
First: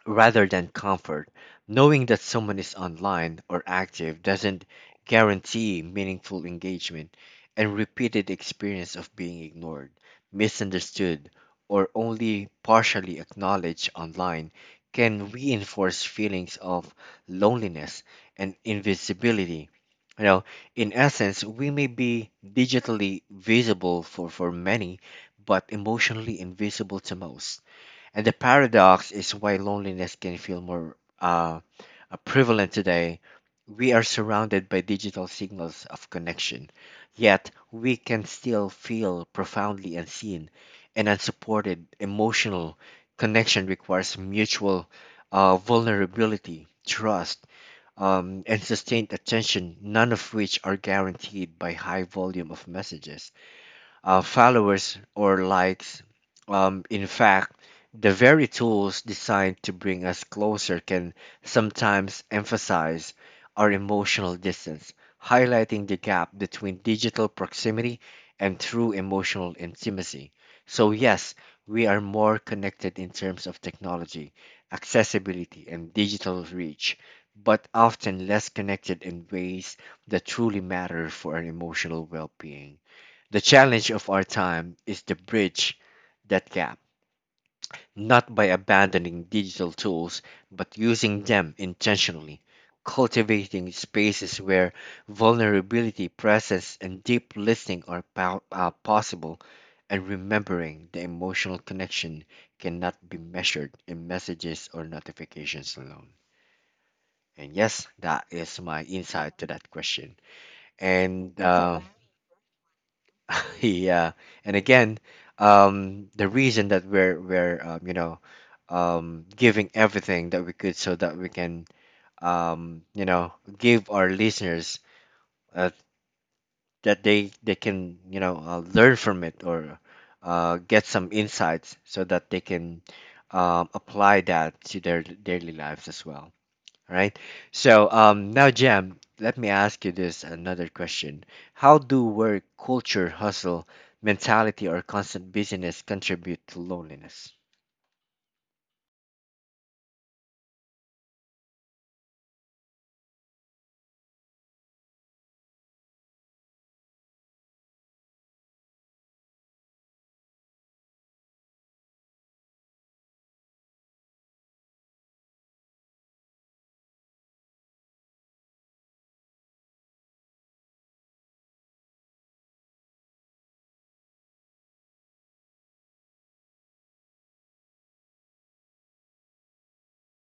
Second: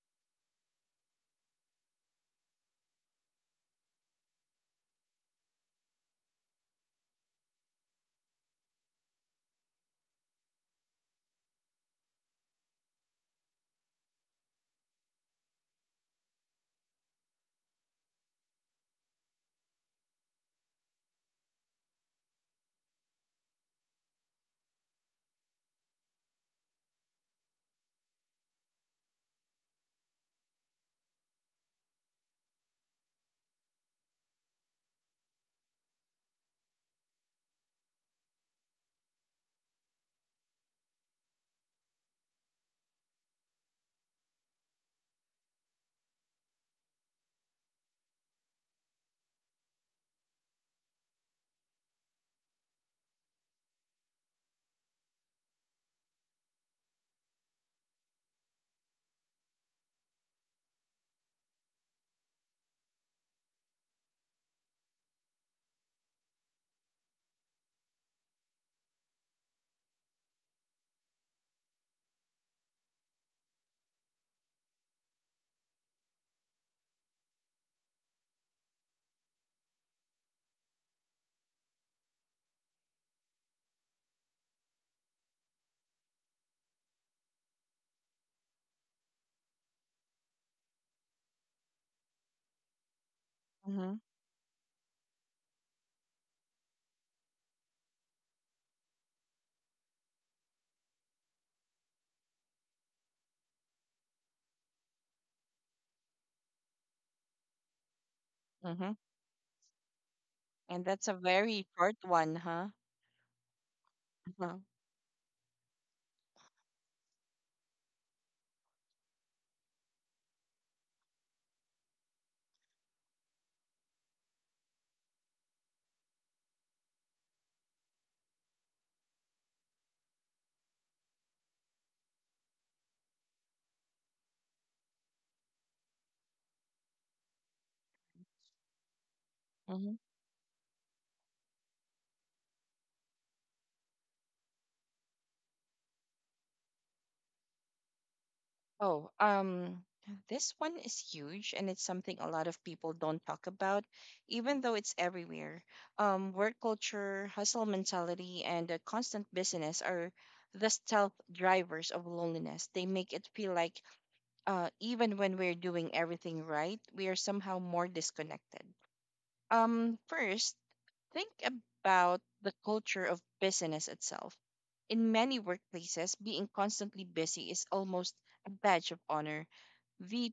rather than comfort. Knowing that someone is online or active doesn't guarantee meaningful engagement, and repeated experience of being ignored, misunderstood, or only partially acknowledged online can reinforce feelings of loneliness and invisibility. You know, in essence, we may be digitally visible for many, but emotionally invisible to most, and the paradox is why loneliness can feel more prevalent today. We are surrounded by digital signals of connection, yet we can still feel profoundly unseen and unsupported. Emotional connection requires mutual vulnerability, trust, and sustained attention, none of which are guaranteed by high volume of messages, followers, or likes. In fact, the very tools designed to bring us closer can sometimes emphasize our emotional distance, highlighting the gap between digital proximity and true emotional intimacy. So, yes, we are more connected in terms of technology, accessibility, and digital reach, but often less connected in ways that truly matter for our emotional well being. The challenge of our time is to bridge that gap, not by abandoning digital tools, but using them intentionally, cultivating Mm-hmm. spaces where vulnerability, presence, and deep listening are possible, and remembering the emotional connection cannot be measured in messages or notifications alone. And yes, that is my Mm-hmm. insight to that question. And that's a And very short one, huh? yeah, and Uh-huh. again, the reason that we're giving everything that we could so that we can, um you know give our listeners uh, that they can, learn from it, or get some insights so that they can apply that to their daily lives as well. All right. So, now, Jam, let me ask you this another question. How do work culture, hustle, mentality, or constant busyness contribute to loneliness? Oh, um, this one is huge, and it's something a lot of people don't talk about, even though it's everywhere. Work culture, hustle mentality, and a constant business are the stealth drivers of loneliness. They make it feel like, even when we're doing everything right, we are somehow more disconnected. First, think about the culture of business itself. In many workplaces, being constantly busy is almost a badge of honor. the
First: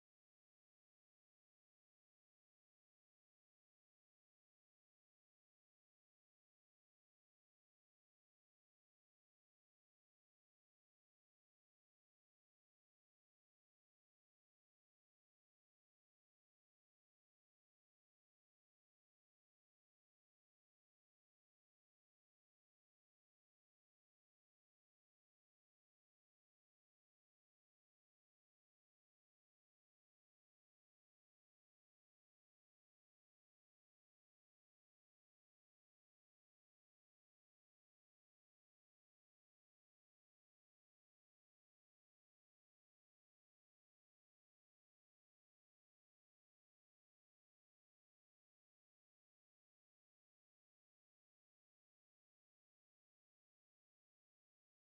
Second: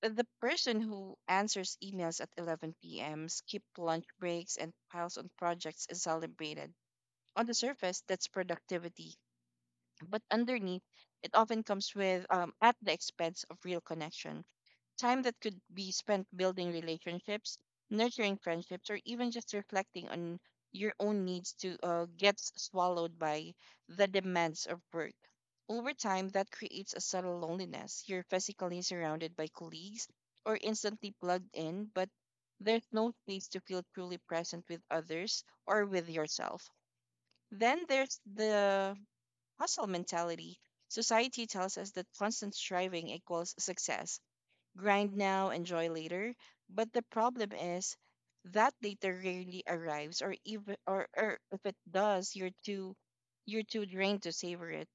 the person who answers emails at 11 p.m., skip lunch breaks, and piles on projects is celebrated. On the surface, that's productivity, but underneath, it often comes with at the expense of real connection time that could be spent building relationships, nurturing friendships, or even just reflecting on your own needs to gets swallowed by the demands of work. Over time, that creates a subtle loneliness. You're physically surrounded by colleagues or instantly plugged in, but there's no space to feel truly present with others or with yourself. Then there's the hustle mentality. Society tells us that constant striving equals success. Grind now, enjoy later. But the problem is that later rarely arrives, or or if it does, you're too drained to savor it.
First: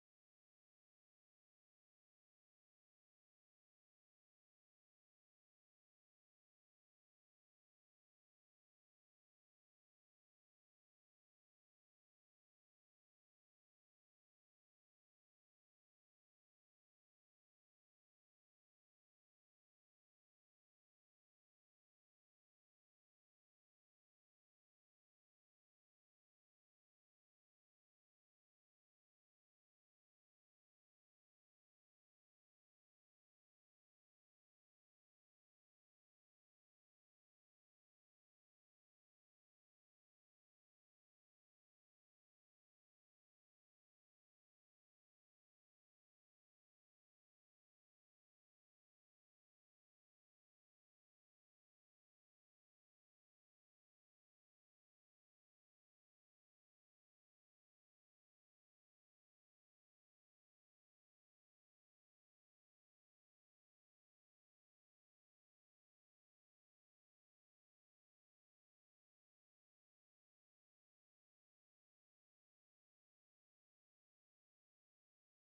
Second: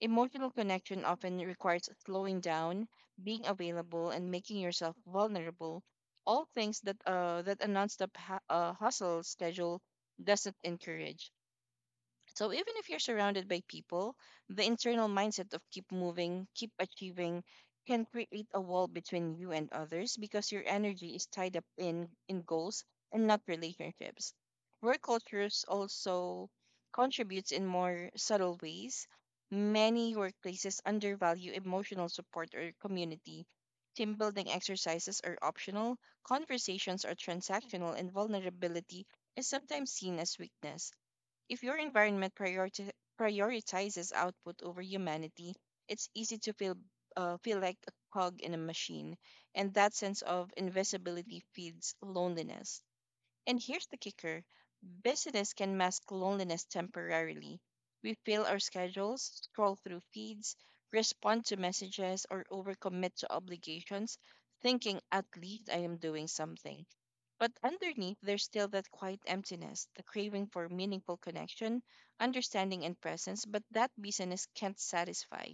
Emotional connection often requires slowing down, being available, and making yourself vulnerable. All things that hustle schedule doesn't encourage. So even if you're surrounded by people, the internal mindset of keep moving, keep achieving can create a wall between you and others because your energy is tied up in goals and not relationships. Work cultures also contributes in more subtle ways. Many workplaces undervalue emotional support or community. Team building exercises are optional, conversations are transactional, and vulnerability is sometimes seen as weakness. If your environment prioritizes output over humanity, it's easy to feel like a cog in a machine, and that sense of invisibility feeds loneliness. And here's the kicker: business can mask loneliness temporarily. We fill our schedules, scroll through feeds, respond to messages, or overcommit to obligations, thinking at least I am doing something. But underneath, there's still that quiet emptiness, the craving for meaningful connection, understanding, and presence, but that business can't satisfy.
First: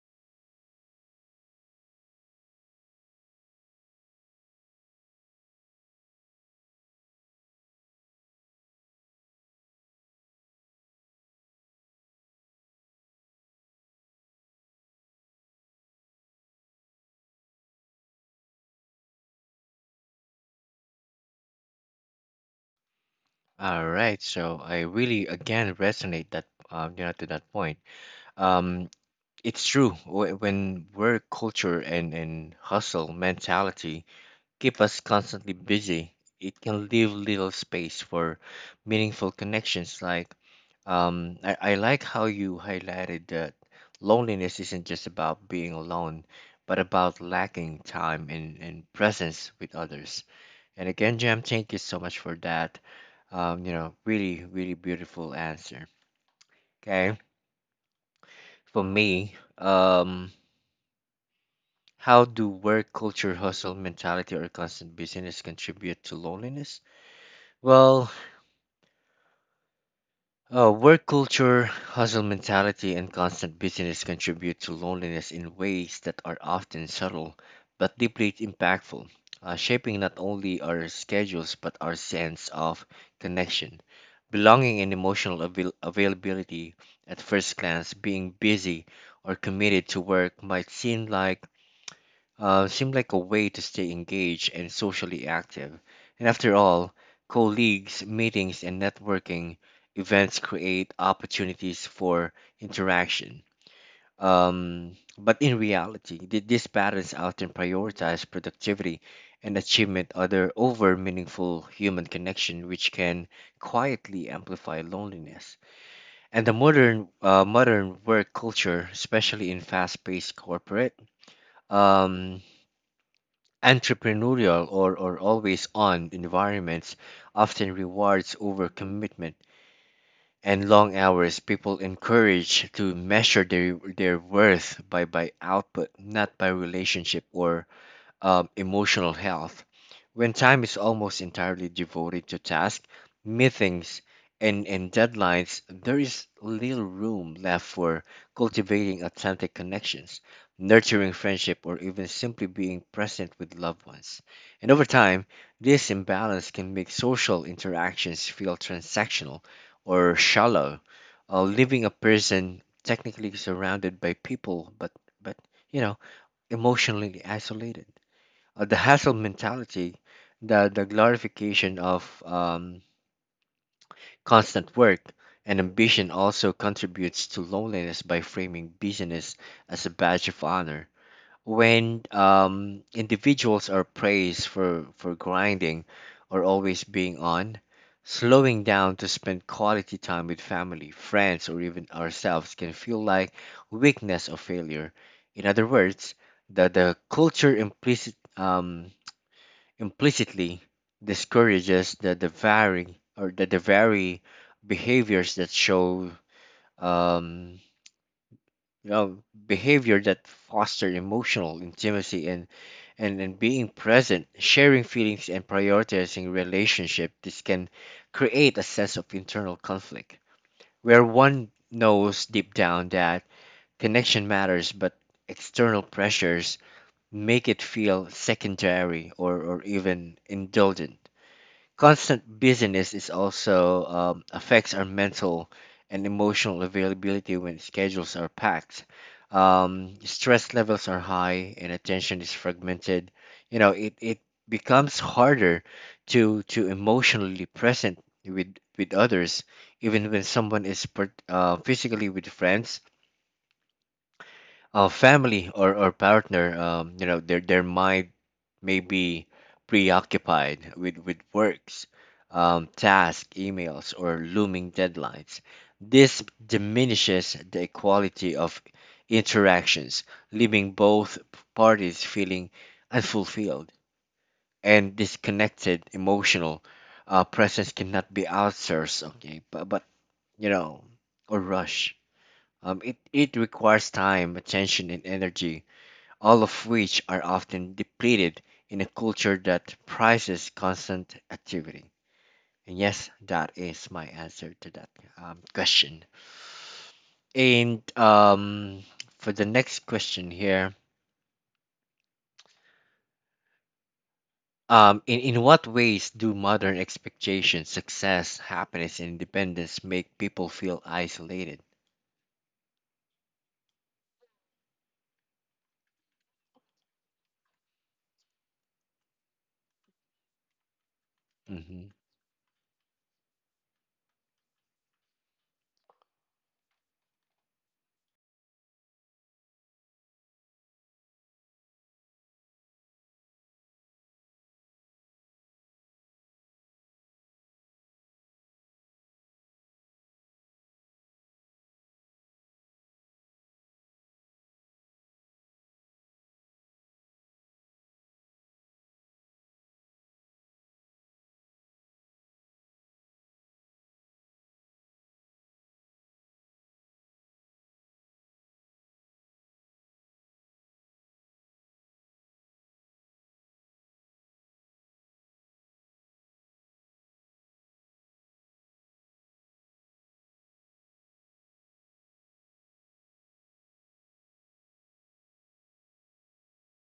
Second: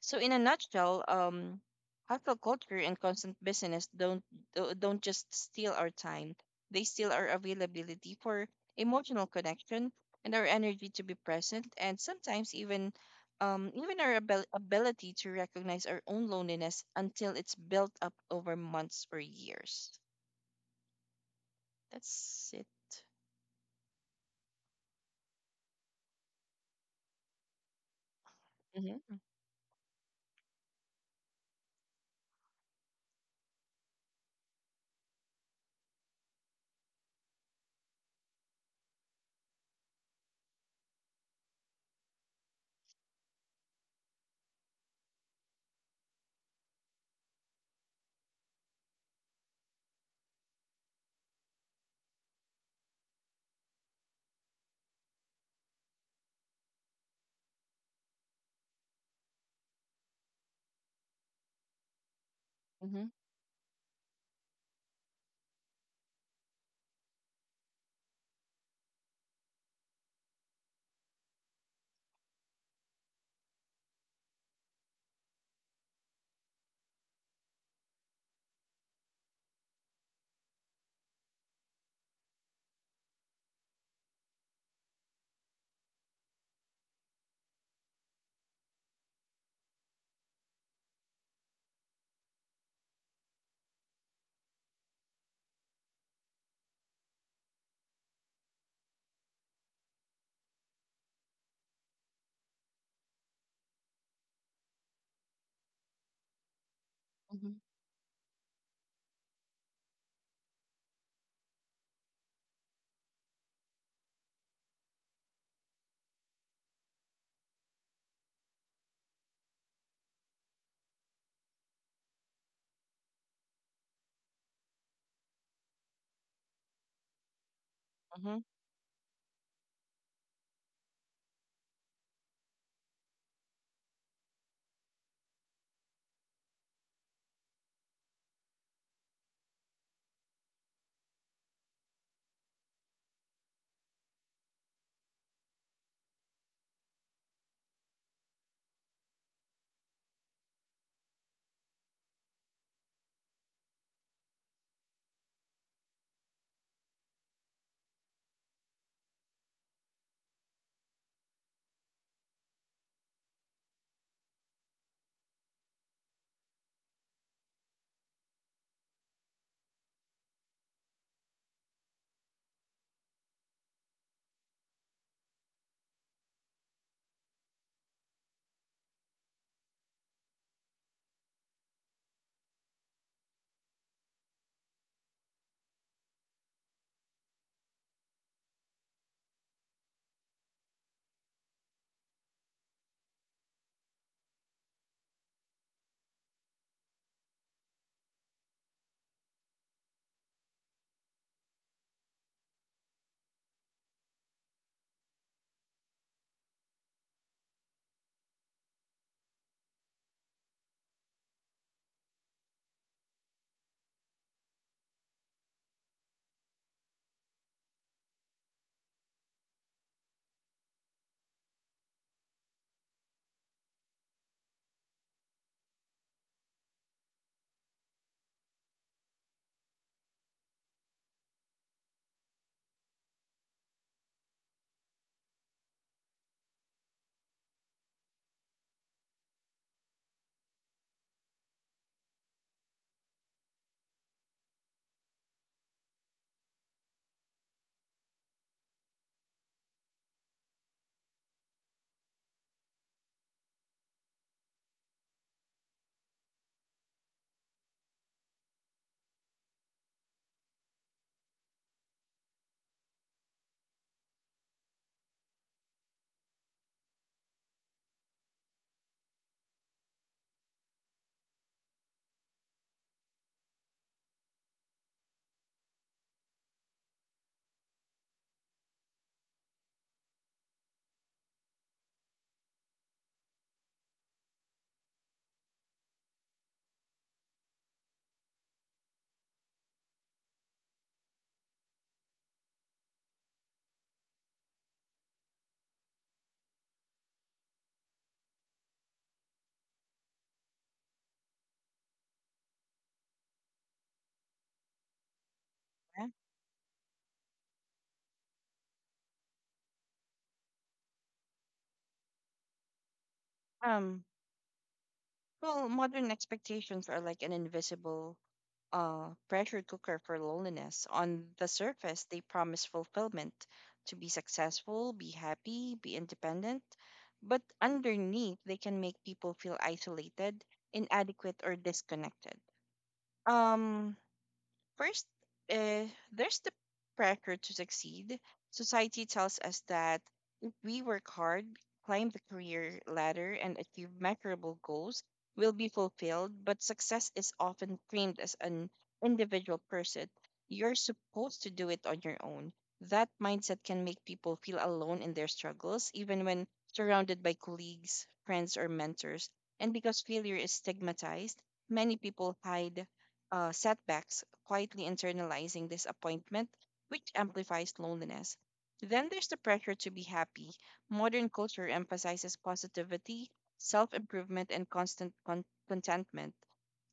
So, in a nutshell, hustle culture and constant business don't just steal our time; they steal our availability for emotional connection and our energy to be present, and sometimes even our ability to recognize our own loneliness until it's built up over months or years. That's it. All right. So I really again resonate that, to that point. Um, Mhm. it's true, when work culture and hustle mentality keep us constantly busy, it can leave little space for meaningful connections. Like, I like how you highlighted that loneliness isn't just about being alone, but about lacking time and presence with others. And again, Jam, thank you so much for that. You know, really, really beautiful answer. Okay, for me, how do work Mhm. culture, hustle mentality, or constant busyness contribute to loneliness? Well, work culture, hustle mentality, and constant busyness contribute to loneliness in ways that are often subtle but deeply impactful, shaping not only our schedules but our sense of connection, belonging, and availability. At first glance, being busy or committed to work might seem like seemed like a way to stay engaged and socially active. And after all, colleagues, meetings, and networking events create opportunities for interaction. But in reality, these patterns often Mhm. prioritize productivity and achievement other over meaningful human connection, which can quietly amplify loneliness. And the modern work culture, especially in fast-paced corporate, um, entrepreneurial, or always on environments, often rewards Mhm. overcommitment and long hours. People encouraged to measure their worth by output, not by relationship, or emotional health. When time is almost entirely devoted to tasks, meetings, and deadlines, there is little room left for cultivating authentic connections, nurturing friendship, or even simply being present with loved ones. And over time, this imbalance can make social interactions feel transactional or shallow, leaving a person technically surrounded by people, but you know, emotionally isolated. The hustle mentality, the glorification of constant work and ambition also contributes to loneliness by framing busyness as a badge of honor. When individuals are praised for grinding or always being on, slowing down to spend quality time with family, friends, or even ourselves can feel like weakness or failure. In other words, the culture implicitly discourages the very behaviors that show, um, you know behavior that foster emotional intimacy, and being present, sharing feelings and prioritizing relationship. This can create a sense of internal conflict where one knows deep down that connection matters, but external pressures make it feel secondary, or even indulgent. Constant busyness is also, affects our mental and emotional availability when schedules are packed. Stress levels are high and attention is fragmented. You know, it becomes harder to emotionally present with others, even when someone is physically with friends, family, or partner, you know, their mind may be preoccupied with works, tasks, emails, or looming deadlines. This diminishes the quality of interactions, leaving both parties feeling unfulfilled and disconnected. Emotional presence cannot be outsourced, okay, but you know, or rush. It requires time, attention, and energy, all of which are often depleted in a culture that prizes constant activity. And yes, that is my answer to that, question. And for the next question here, in what ways Yeah. do modern expectations, success, happiness, and independence make people feel isolated? Um, well, modern expectations are like an invisible pressure cooker for loneliness. On the Hmm surface, they promise fulfillment, to be successful, be happy, be independent, but underneath, they can make people feel isolated, inadequate, or disconnected. Um, First, uh, there's the pressure to succeed. Society tells us that if we work hard, climb the career ladder, and achieve measurable goals, we'll be fulfilled. But success is often framed as an individual person. You're supposed to do it on your own. That mindset can make people feel alone in their struggles, even when surrounded by colleagues, friends, or mentors. And because failure is stigmatized, many people hide setbacks quietly internalizing disappointment, which amplifies loneliness. Then there's the pressure to be happy. Modern culture emphasizes positivity, self improvement, and constant contentment.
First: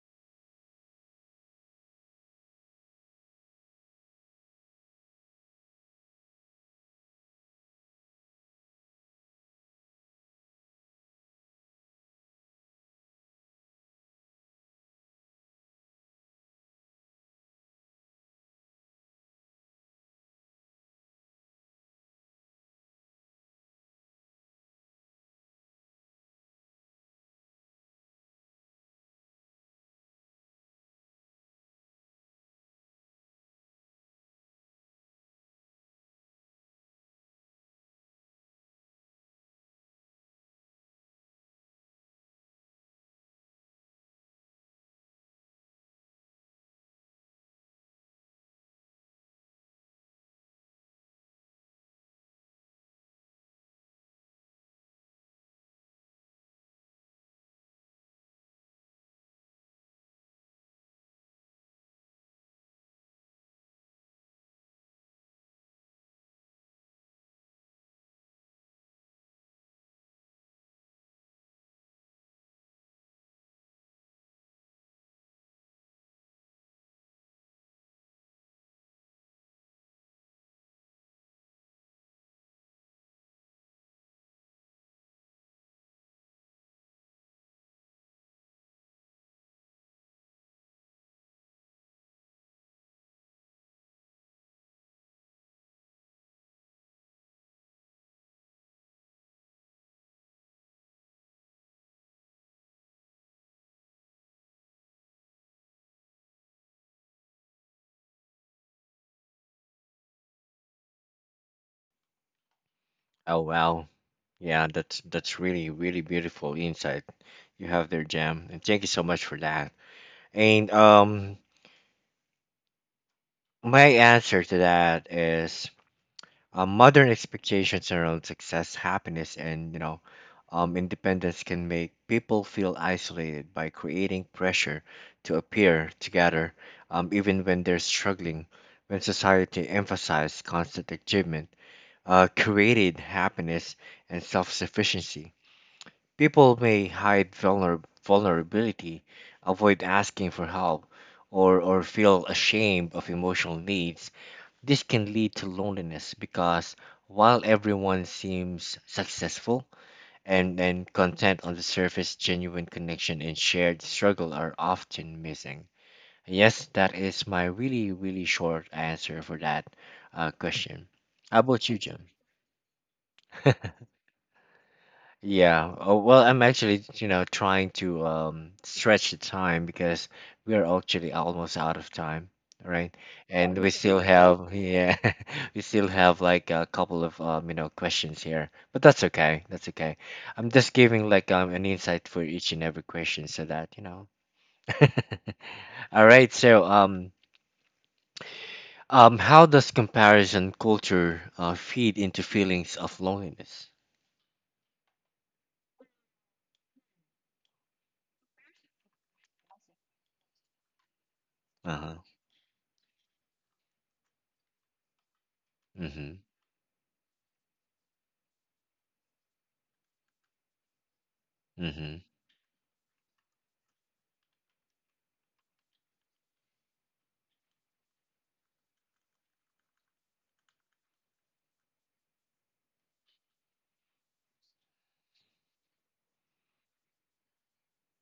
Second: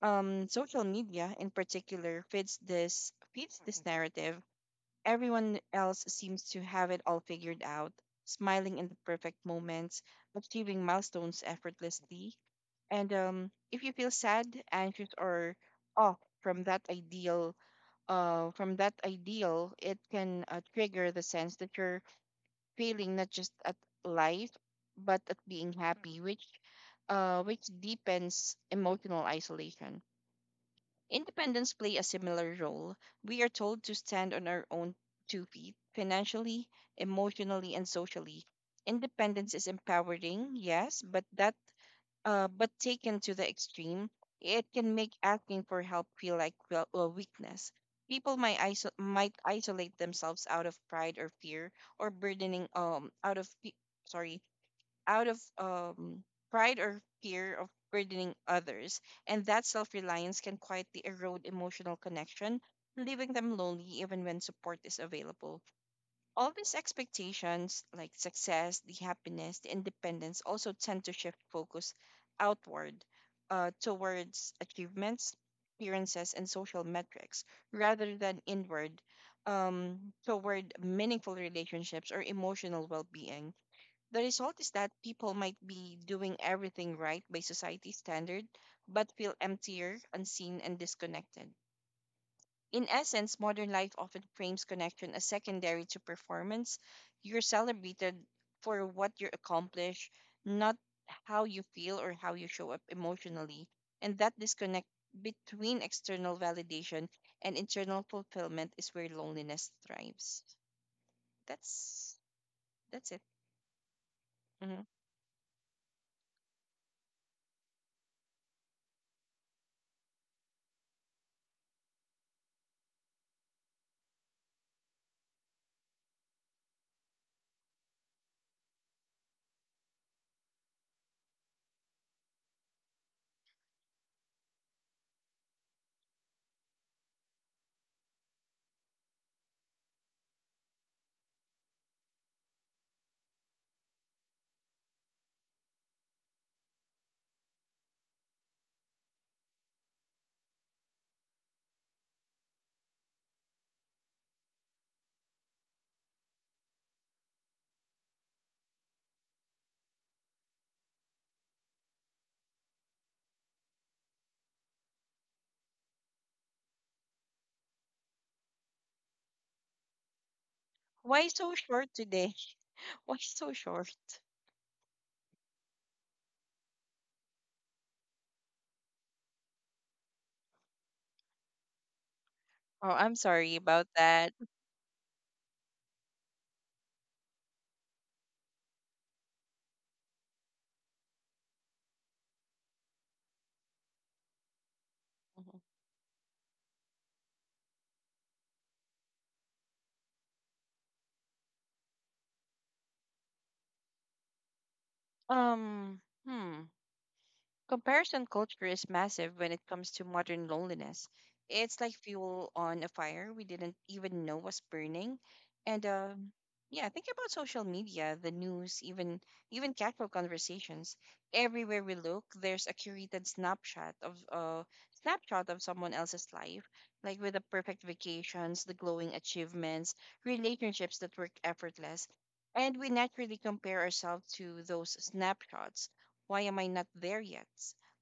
Social media, in particular, feeds this narrative. Everyone else seems to have it all figured out, smiling in the perfect moments, achieving milestones effortlessly. And if you feel sad, anxious, or off from that ideal, it can trigger the sense that you're failing not just at life, but at being happy, which deepens emotional isolation. Independents play a similar role. We are told to stand on our own two feet, financially, emotionally, and socially. Independence is empowering, yes, but taken to the extreme, it can make asking for help feel like weakness. People might isolate themselves out of pride or fear, or burdening out of pe- sorry out of pride or fear of burdening others, and that self reliance can quietly erode emotional connection, leaving them lonely even when support is available. All these expectations, like success, the happiness, the independence, also tend to shift focus outward towards achievements, appearances, and social metrics rather than inward toward meaningful relationships or emotional well being. The result is that people might be doing everything right by society standard, but feel emptier, unseen, and disconnected. In essence, modern life often frames connection as secondary to performance. You're celebrated for what you accomplish, not how you feel or how you show up emotionally. And that disconnect between external validation and internal fulfillment is where loneliness thrives. That's that's it. Oh wow, yeah, Mhm. That's really really beautiful insight you have there, Jam, and thank you so much for that. And my answer to that is, modern expectations around success, happiness, and, independence can make people feel isolated by creating pressure to appear together, even when they're struggling. When society emphasizes constant achievement, created happiness, and self-sufficiency, people may hide vulnerability, avoid asking for help, or feel ashamed of emotional needs. This can lead to loneliness because while everyone seems successful and content on the surface, genuine connection and shared struggle are often missing. Yes, that is my really, really short answer for that, question. Why How so about you, short Jim? today? Why so short? Yeah. Oh, well, I'm actually, you know, trying to stretch the time because we are actually almost out of time, Oh, right? Oh, I'm sorry and we about still really that. have, yeah, we still have like a couple of, you know, questions here. But that's okay. That's okay. I'm just giving like an insight for each and every question so that, you know. Mhm. All right. So, how does comparison culture feed into feelings of loneliness? Um, hmm. Comparison culture is massive when it comes to modern loneliness. It's Uh-huh. like fuel on a fire we didn't even know was burning. And Mm-hmm. Yeah, think about social media, the news, even casual conversations. Everywhere we Mm-hmm. look, there's a curated snapshot of someone else's life, like with the perfect vacations, the glowing achievements, relationships that work effortless. And we naturally compare ourselves to those snapshots. Why am I not there yet?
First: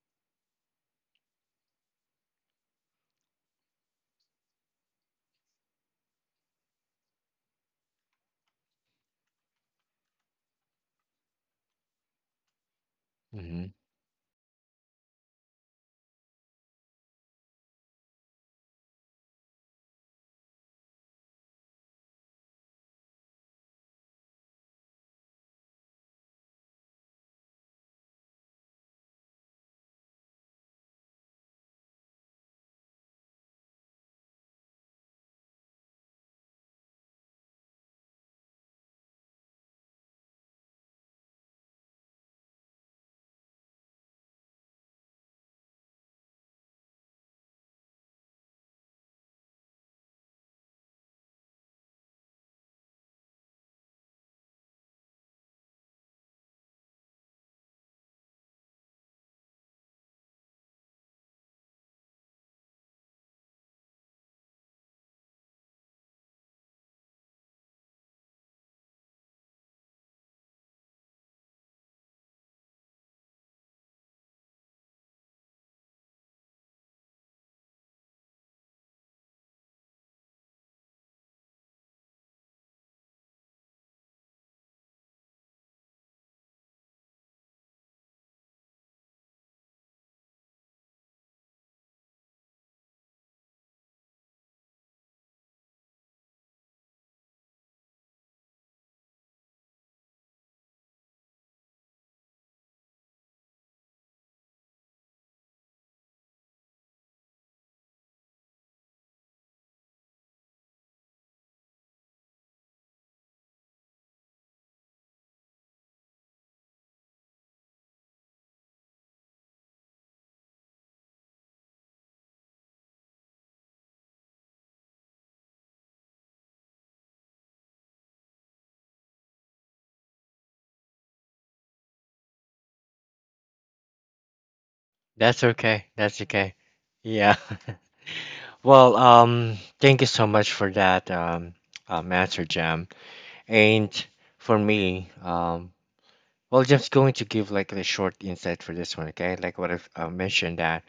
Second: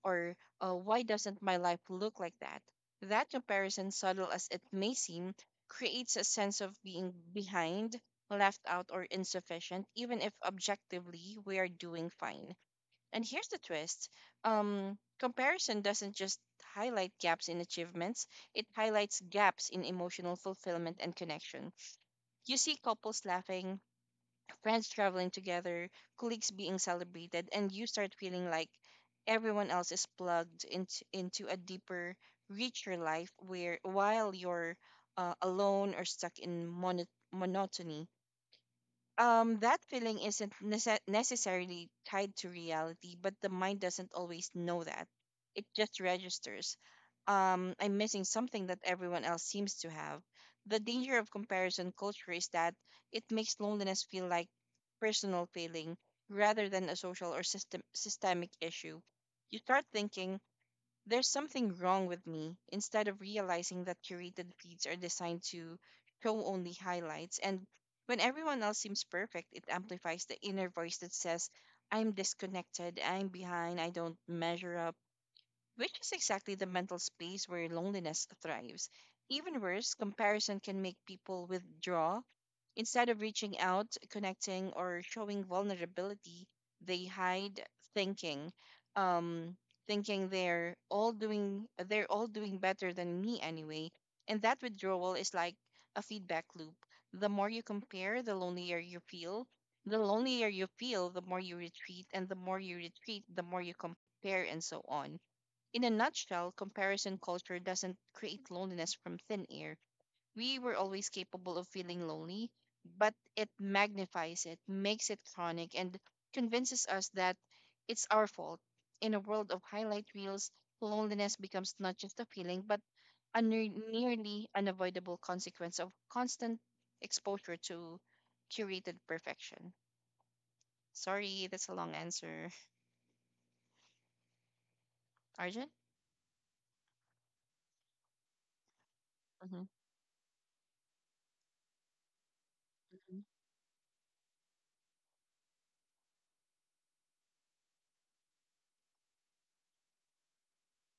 Or why doesn't my life look like that? That comparison, subtle as it may seem, creates a sense of being behind, left out, or insufficient, even if objectively we are doing fine. And here's the Mm-hmm. twist um, Comparison doesn't just highlight gaps in achievements, it highlights gaps in emotional fulfillment and connection. You see couples laughing, friends traveling together, colleagues being celebrated, and you start feeling like everyone else is plugged into a deeper, richer life where while you're alone or stuck in monotony. That feeling isn't necessarily tied to reality, but the mind doesn't always know that. It just registers, I'm missing something that everyone else seems to have. The danger of comparison culture is that it makes loneliness feel like personal feeling rather than a social or systemic issue. You start thinking there's something wrong with me instead of realizing that curated feeds are designed to show only highlights. And when everyone else seems perfect, it amplifies the inner voice that says, I'm disconnected, I'm behind, I don't measure up, which is exactly the mental space where loneliness thrives. Even worse, comparison can make people withdraw. Instead of reaching out, connecting, or showing vulnerability, they hide thinking, um, they're all doing better than me anyway. And that withdrawal is like a feedback loop. The more you compare, the lonelier you feel. The lonelier you feel, the more you retreat, and the more you retreat, the more you compare, and so on. In a nutshell, comparison culture doesn't create loneliness from thin air. We were always capable of feeling lonely, but it magnifies it, makes it chronic, and convinces us that it's our fault. In a world of highlight reels, loneliness becomes not just a feeling, but a nearly unavoidable consequence of constant exposure to curated perfection. Sorry, that's a long answer. That's Arjun? okay. That's okay. Yeah. Well, thank you so much for that, answer, Jam. Mm-hmm. And for me, well, just going to give like a short insight for this one, okay? Like what I've mentioned that,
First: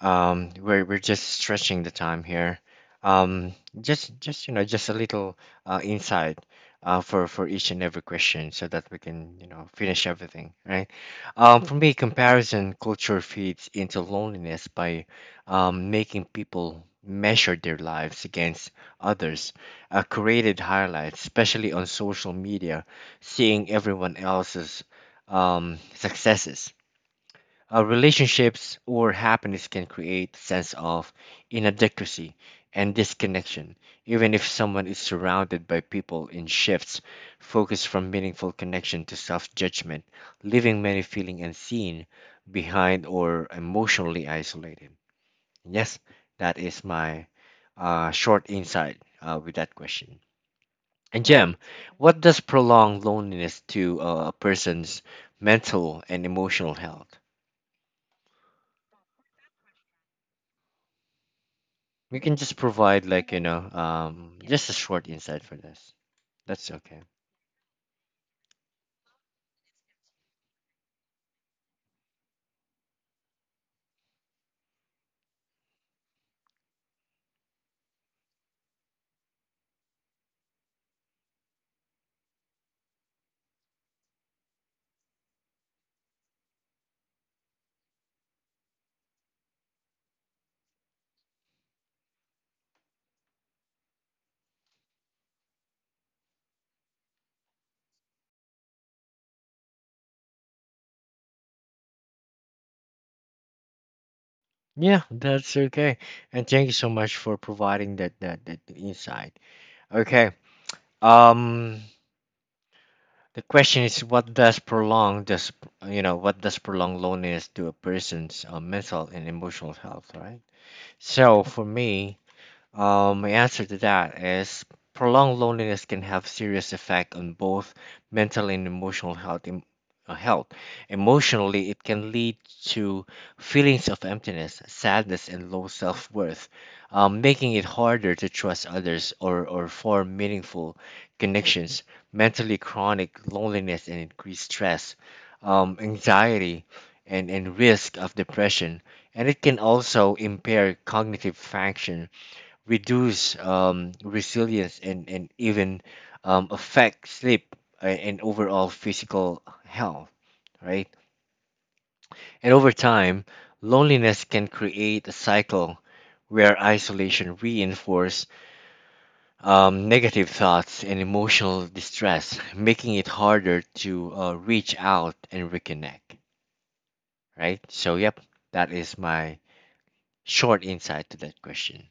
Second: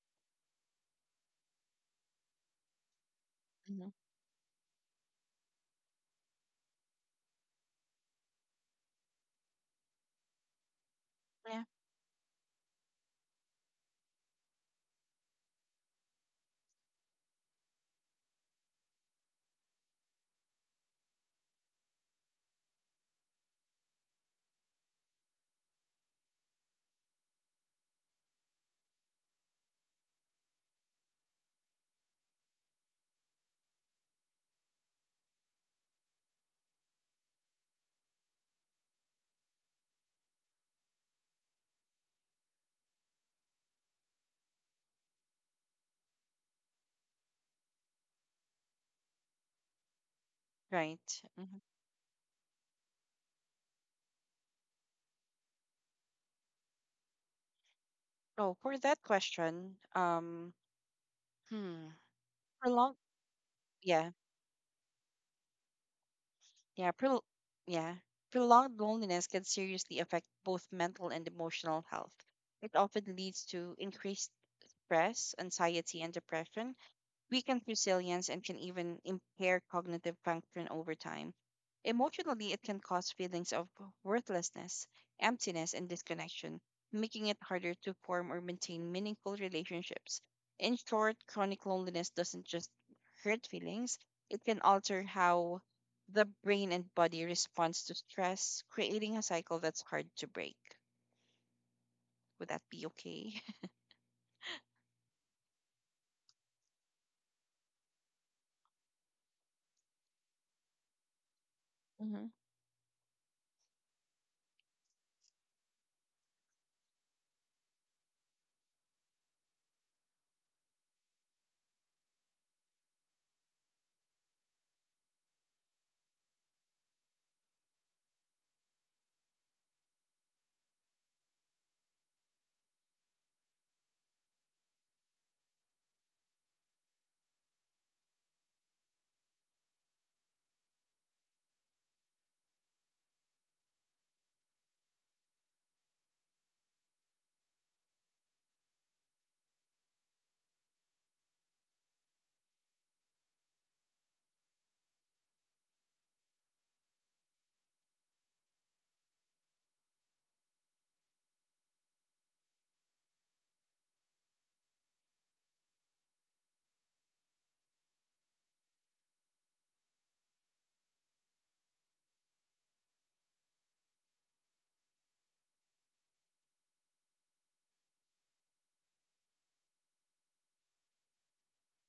we're just stretching the time here. Um, Hmm. Just you know, just a little insight for each and every question so that we can, you know, finish everything, right. Yeah. For me, comparison culture feeds into loneliness by, making people measure their lives against others. Created highlights, especially on social media, seeing everyone else's, successes, relationships, or happiness can create a sense of inadequacy and disconnection, even if someone is surrounded by people in shifts, focus from meaningful connection to self judgment, leaving many feeling unseen, behind, or emotionally isolated. Yes, that is my, short insight, with that question. Right. And Jem, what does prolonged loneliness to, a person's mental and emotional health? Oh, for that question, hmm, We can just prolonged, provide like, you know, yeah, just a short insight for this. That's yeah, okay. pro, yeah, prolonged loneliness can seriously affect both mental and emotional health. It often leads to increased stress, anxiety, and depression, weaken resilience, and can even impair cognitive function over time. Emotionally, it can cause feelings of worthlessness, emptiness, and disconnection, making it harder to form or maintain meaningful relationships. In short, chronic loneliness doesn't just hurt feelings, it can alter how the brain and body responds to stress, creating a cycle that's hard to break. Would that be okay? Yeah, that's okay. And thank you so much for providing that, that insight. Okay, um Hmm. the question is, what does prolong does you know, what does prolonged loneliness to a person's, mental and emotional health, right? So for me, my answer to that is prolonged loneliness can have serious effect on both mental and emotional health. Health. Emotionally, it can lead to feelings of emptiness, sadness, and low self-worth, making it harder to trust others, or form meaningful connections. Mentally, chronic loneliness and increased stress, anxiety, and risk of depression. And it can also impair cognitive function, reduce, resilience, and even, affect sleep and overall physical health, right? And over time, loneliness can create a cycle where isolation reinforces, negative thoughts and emotional distress, making it harder to, reach out and reconnect, right? So, yep, that is my short insight to that question.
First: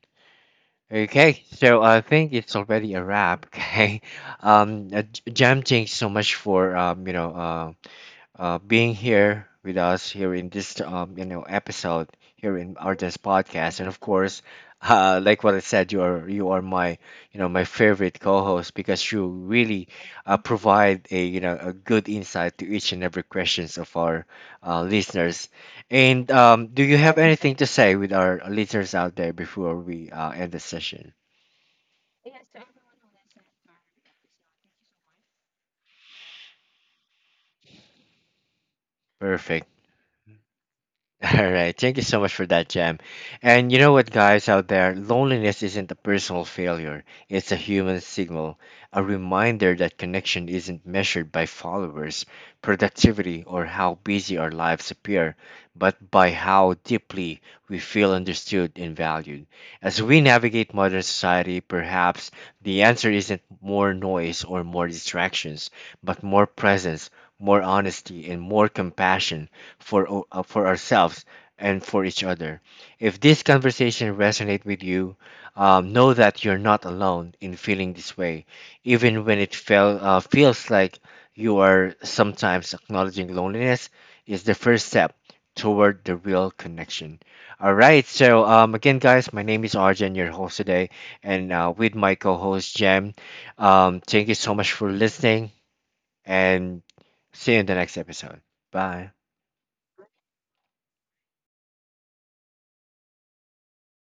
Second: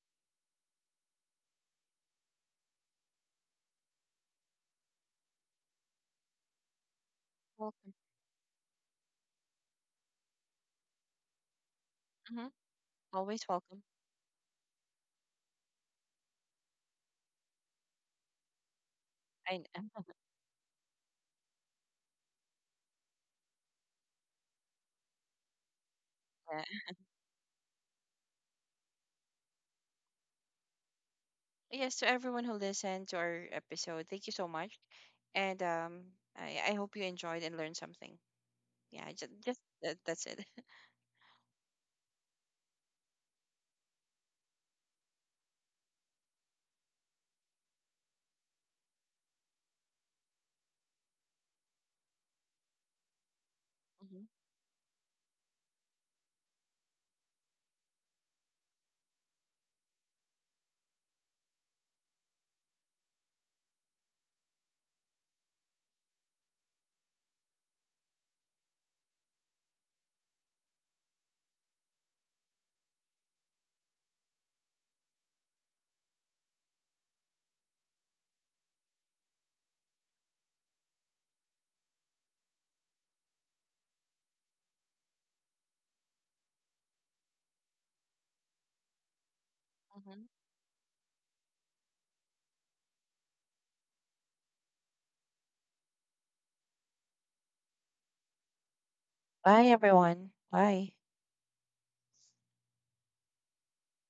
Okay, so I think it's already a wrap. Okay, Jam, thanks so much for, you know, Welcome. Being here with us here in this, you know, episode Hmm. here in our this Always podcast, welcome. and of course, like what I said, you are my, you know, my favorite co-host because you I really, know. Provide a, you know, a good insight to each and every questions of our, listeners. And do you have anything to say with our listeners out there before we, end the session? Yes, to everyone who listened to our episode, thank you so much. And I hope you enjoyed and learned something. Yeah, just Perfect. that, that's it. All right. Thank you so much for that, Jam. And you know what, guys out there, loneliness isn't a personal failure. It's a human signal, a reminder that connection isn't measured by followers, productivity, or how Hmm. busy our lives appear, but by how deeply we feel understood and valued. As we navigate modern society, perhaps the answer isn't more noise or more distractions, but more presence, more honesty, and more compassion for for ourselves and for each other. If this conversation resonates with you, know that you're not alone in feeling this way, even when it feels like you are. Sometimes acknowledging loneliness is the first step toward the real connection. All right, so again, guys, my name is Arjun, Hmm. your host today, and with my co-host Jem. Thank you so much for listening, and see you in the next episode. Bye. Bye, everyone. Bye.